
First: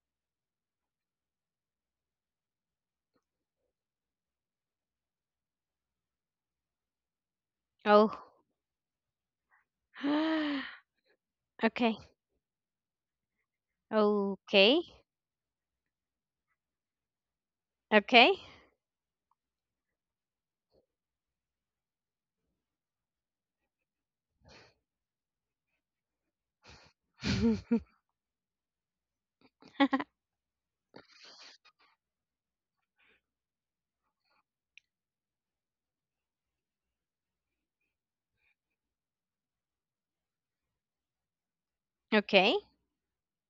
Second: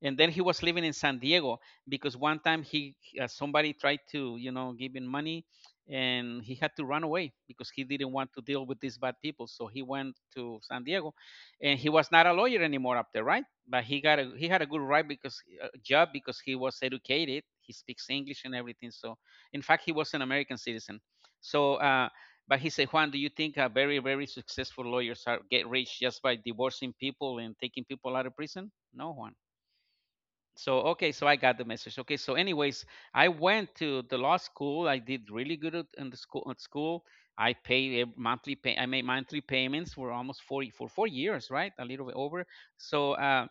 and then he was living in San Diego because one time he somebody tried to give him money, and he had to run away because he Oh. didn't want to deal with these bad people. So he went to San Diego, and he Okay. was not a lawyer anymore up there, right? But he got a he had a Okay. good right because job because he was educated. He speaks Okay. English and everything. So in fact, he was an American citizen. So but he said, Juan, do you think very, very successful lawyers are get rich just by divorcing people and taking people out of prison? No, Juan. So okay, so I got the message. Okay, so anyways, I went to the law school. I did really good in the school. At school, I paid a monthly pay. I made monthly payments for almost forty for 4 years, right? A little bit over. Okay. So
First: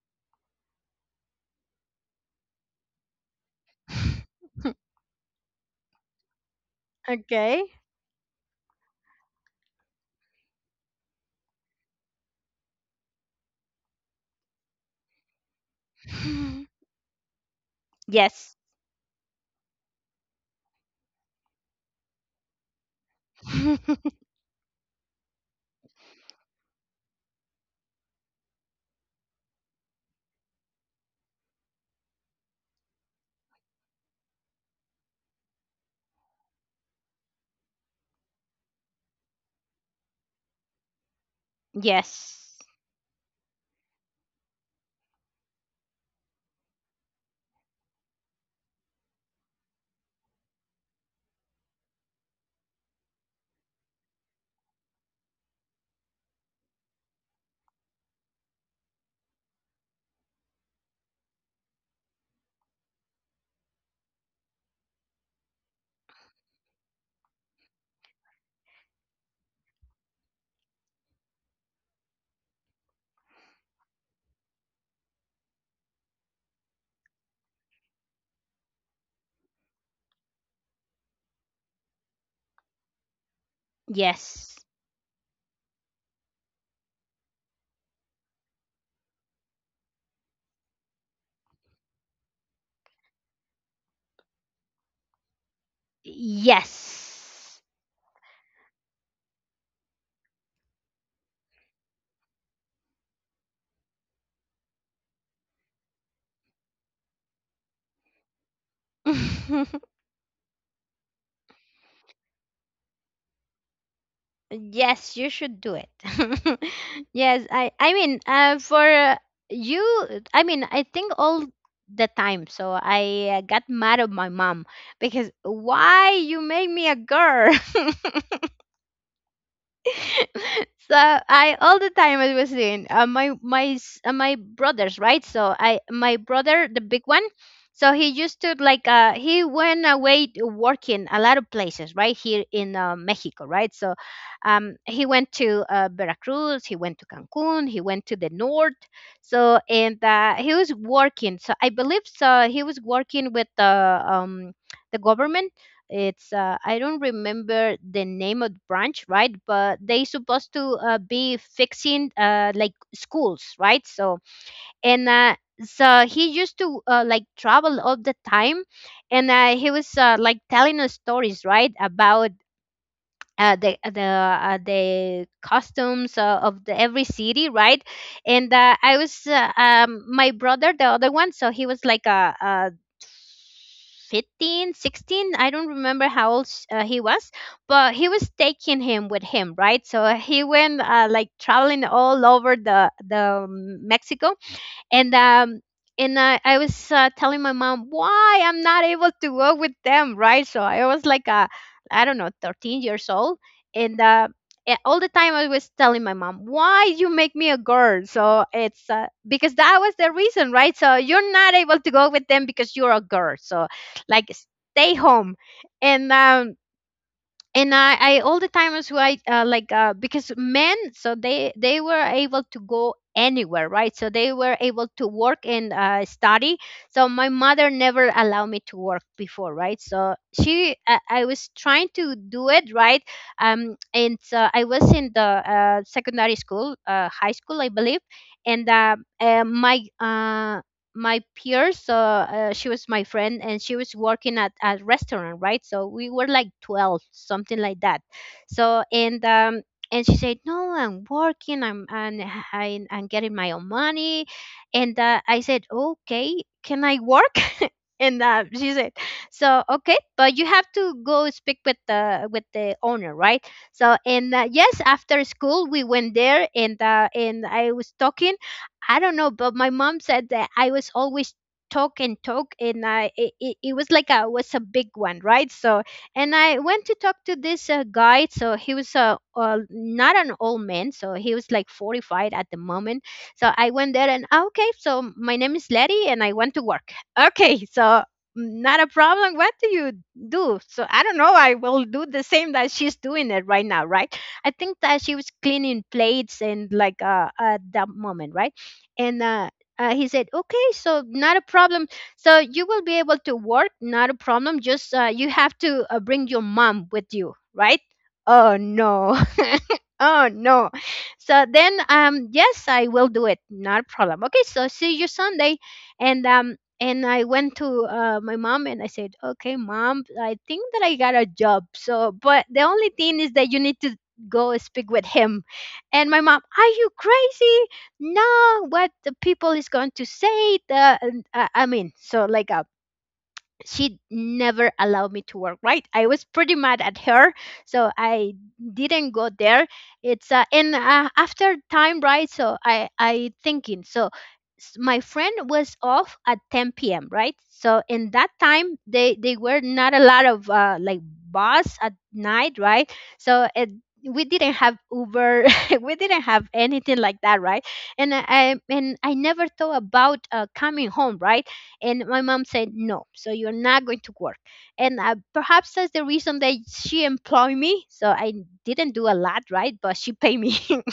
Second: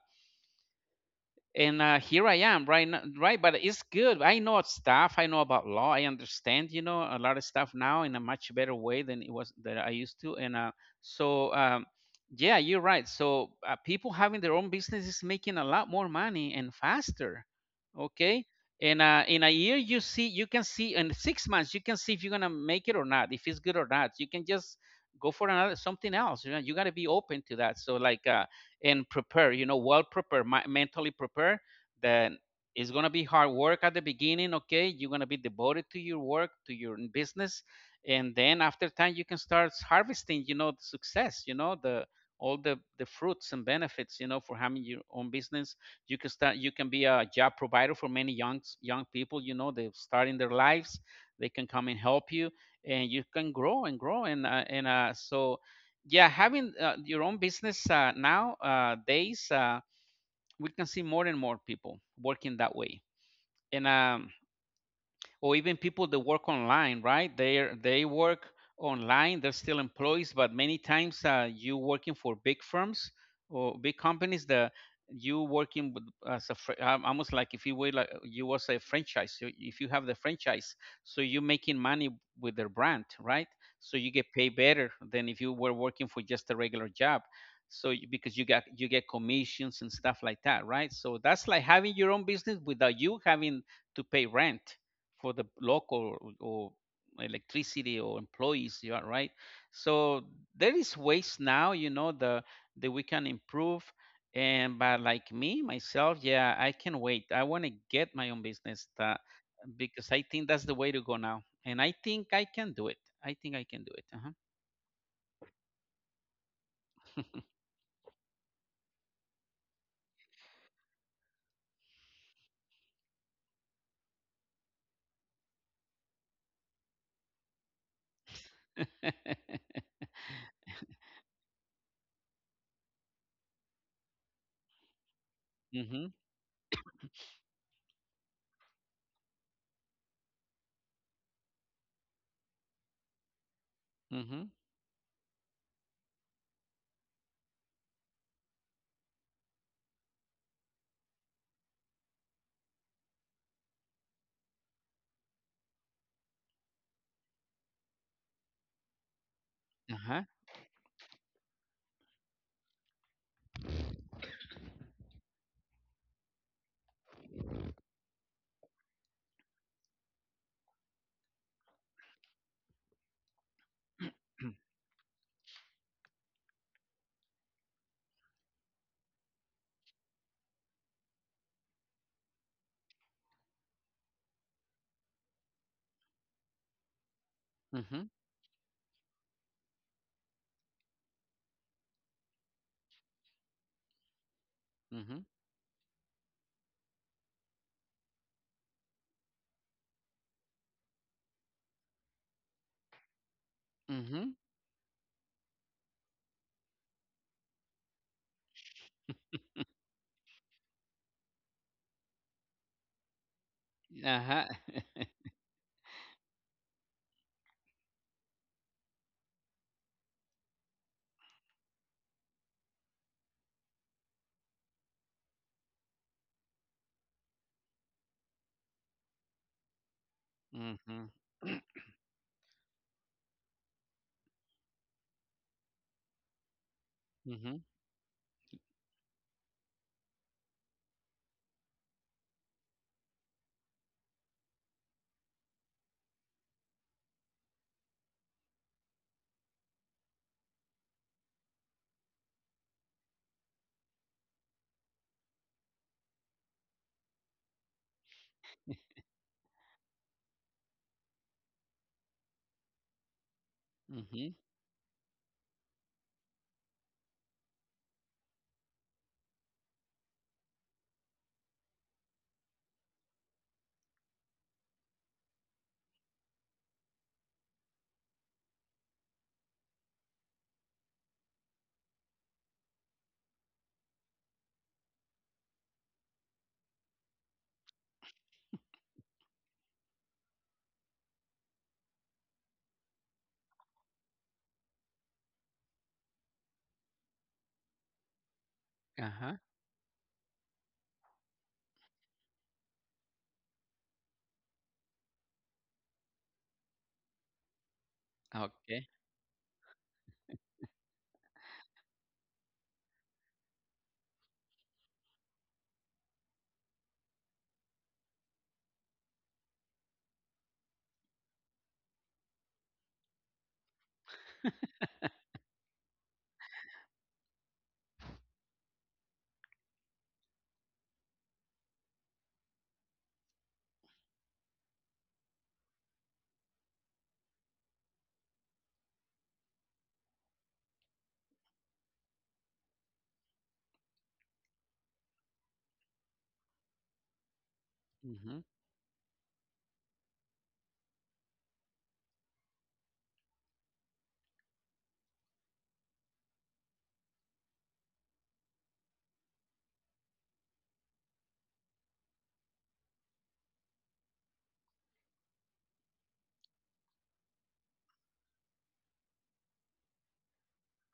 and here I am, right? Now, right, but it's good. I know stuff. I know about law. I understand, you know, a lot of Okay. stuff now in a much better way than it was that I used to. And so, um, yeah, you're right. So people having their own business is making a lot more money and faster. Okay, Yes. and in a year you see, you can see in 6 months you can see if you're gonna make it or not, if it's good or not. You can just go for another something else. You know, you gotta be open to that. So like. And prepare, you know, well prepare, mentally prepare, then it's going to be hard work at the beginning. Okay. You're going to be devoted to your work, to your business. And then after time, you can start harvesting, you know, the success, you know, all Yes. the fruits and benefits, you know, for having your own business. You can start, you can be a job provider for many young people, you know, they're starting their lives. They can come and help you and you can grow and grow. And, yeah having your own business now days, we can see more and more people working that way and or even people that work online, right? They work online. They're still employees, but many times you working for big firms or big companies that you working with as a almost like if you were like you was a franchise. If you have the franchise, so you're making money with their brand, right? So you get Yes. paid better than if you were working for just a regular job. So because you get commissions and stuff like that, right? So that's like having your own business without you having to pay rent for the local or Yes. electricity or employees you are right. So there is ways now, you know, the that we can improve. And but like me myself, yeah, I can wait. I want to get my own business, that, because I think that's the way to go now and I think I can do it. I think I can do it. Uh-huh. Yes, you should do it. Yes, I mean, for you, I mean, I think all the time. So I got mad at my mom because, why you make me a girl? So I all the time I was doing my my brothers, right. So I, Mm-hmm. my brother the big one. So he used to like he went away to working a lot of places right here in Mexico, right. So Mm-hmm. He went to Veracruz, he went to Cancun, he went to the north. So and he was working. So I believe so he was working with the government. It's I don't remember the name of the branch, right, but they Uh-huh. supposed to be fixing like schools, right? And uh, so he used to like travel all the time, and he was like telling us stories right about the customs of the every city, right? And I was my brother, the other one, so he was like a 15, 16, I don't remember how old he was, but Mm-hmm. he was taking him with him, right? So he went like traveling all over the Mexico, and Mm-hmm. um and I was telling my mom, why I'm not able to go with them, right? So I was like, I don't know, 13 years old, and uh, Mm-hmm. All the time I was telling my mom, why you make me a girl? So it's because that was the reason, right? So you're not able to go with them because you're a girl. So like, Uh-huh. stay home, and um, and I all the time was right like because men, so they were able to go anywhere, right? So they were able to work and study. So my mother never allowed me to work before, right? So Mm-hmm. I was trying to do it, right? And so I was in the secondary school, high Hmm. school I believe. And my my peers, so she was my friend, and she was working at a restaurant, right? So we were like 12, something like that. So and she said, "No, I'm working, I'm getting my own money." And I said, "Okay, can I work?" And she said, so, "Okay, but you have to go speak with the owner, right?" So Hmm. and yes, after school we went there, and I was talking. I don't know, but my mom said that I was always talk and talk, and I it, it it was like a was a big one, right? So, and I went to talk to this guy. So he was a not an old man, so he was like 45 at the moment. So I went there and, "Ah, okay, so my name is Letty, and I want to work." "Okay, so mm, not a problem. What do you do?" So, "I don't know. I will do the same that she's doing it right now, right? I think that she was cleaning plates and like," at that moment, right? And Uh-huh. He said, "Okay, so not a problem. So you will be able to work, not a problem, just you have to bring your mom with you, right?" Oh Okay. no. Oh no. So then, yes, "I will do it, not a problem. Okay, so see you Sunday." And and I went to my mom and I said, "Okay, Mom, I think that I got a job, so but the only thing is that you need to go speak with him." And my mom, "Are you crazy? No, what the people is going to say?" The I mean, so like a, she never allowed me to work, right? I was pretty mad at her, so I didn't go there. It's and After time, right? So I thinking, so my friend was off at 10 p.m., right? So in that Mhm. time, they were not a lot of like bus at night, right? so it, we didn't have Uber, we didn't have anything like that, right? And I, and I never thought about coming home, right? And my mom said, "No, so you're not going to work." And perhaps that's the reason that she employed me. So I didn't do a lot, right? But she paid me.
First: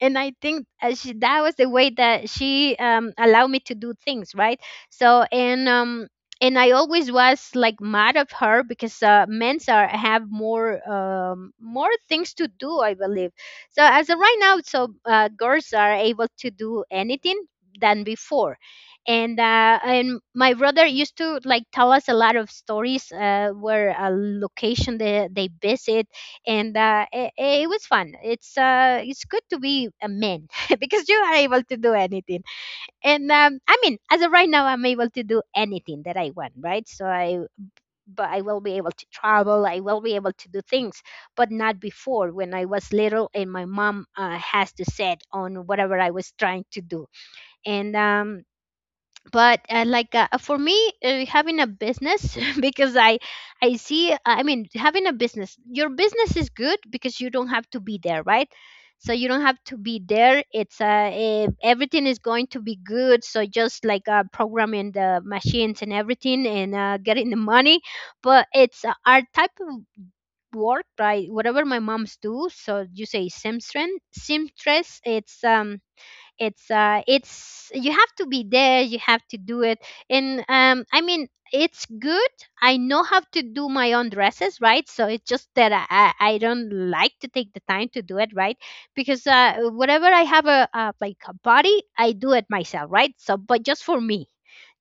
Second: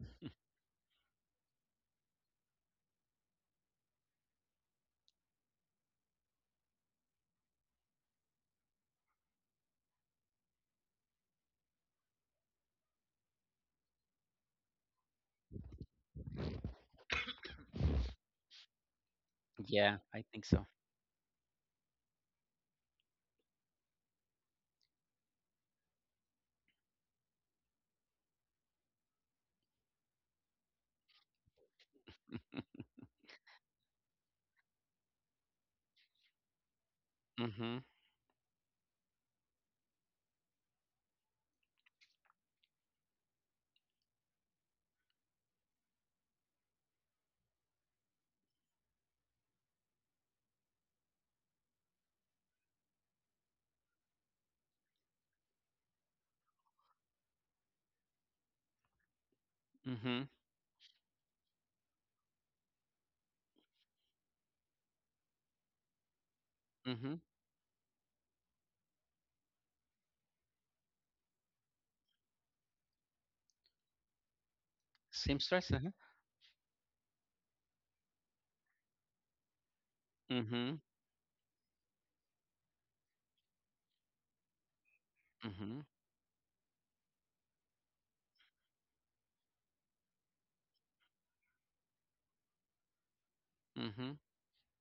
And I think she, that was the way that she allowed me to do things, right? So and I always was like mad at her because men's are have more more things to do, I believe. So as of right now, so girls are able to do anything than before. Yeah, And I think my so. brother used to like tell us a lot of stories where a location they visit. And it was fun. It's good to be a man because you are able to do anything. And I mean, as of right now, I'm able to do anything that I want, right? So I, Mm-hmm. but I will be able to travel, I will be able to do things, but not before, when I was little and my mom has to set on whatever I was trying to do. And but for me, having a business, because I see, I mean, having a business, your business, is good because you don't have to be there, right? So you don't have to be Mm-hmm. there. Everything is going to be good, so just like programming the machines and everything, and Mm-hmm. getting the money. But it's our type of work, right? Whatever my moms do, so you say seamstress. seamstress it's Seamstress. um Uh-huh. It's you have to be there, you have to do it. and Mm-hmm. um I mean, it's good. I know how to do my own dresses, right? So it's just that Mm-hmm. I don't like to take the time to do it, right? Because uh, whatever, I have a like a body, I do it myself, right? So but just for Mm-hmm. me,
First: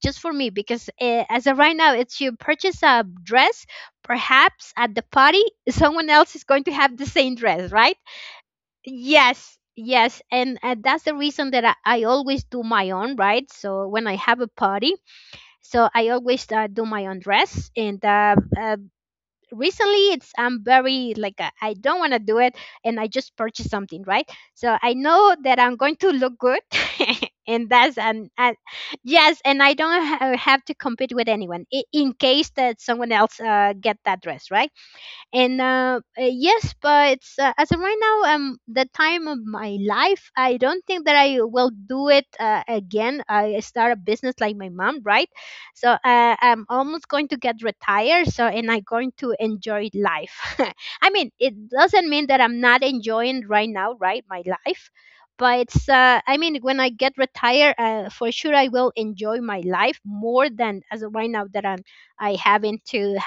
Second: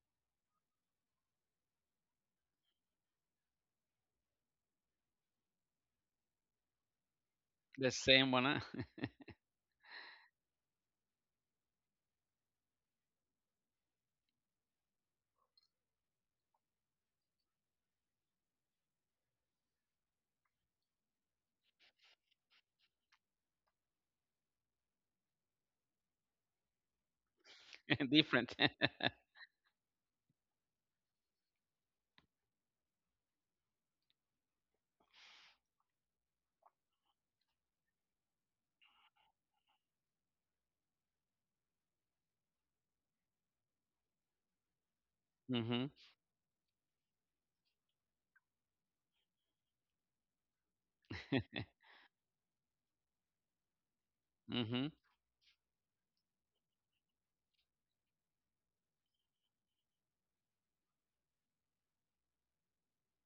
just for me, because as of right now, it's you purchase a dress, perhaps at the party, someone else is going to have the same dress, The right? same one, Yes, yes, and that's the reason that I always do my own, right? So when I have a party, so I always do my own dress. And recently, it's I'm very like I don't want to do it, and I just purchase something, right? So I know that I'm going to look good, and that's and different. yes, and I don't have to compete with anyone, in case that someone else get that dress, right? And yes, but as of right now, the time of my life, I don't think that I will do it again, I start a business like my mom, right? Mm-hmm. So I'm almost going to get retired, so and I'm going to enjoy life. I mean, it doesn't mean that I'm not enjoying right now, right, my life, Mm-hmm. but I mean, when I get retired, for sure I will enjoy my life more than as of right now, that I'm I having to have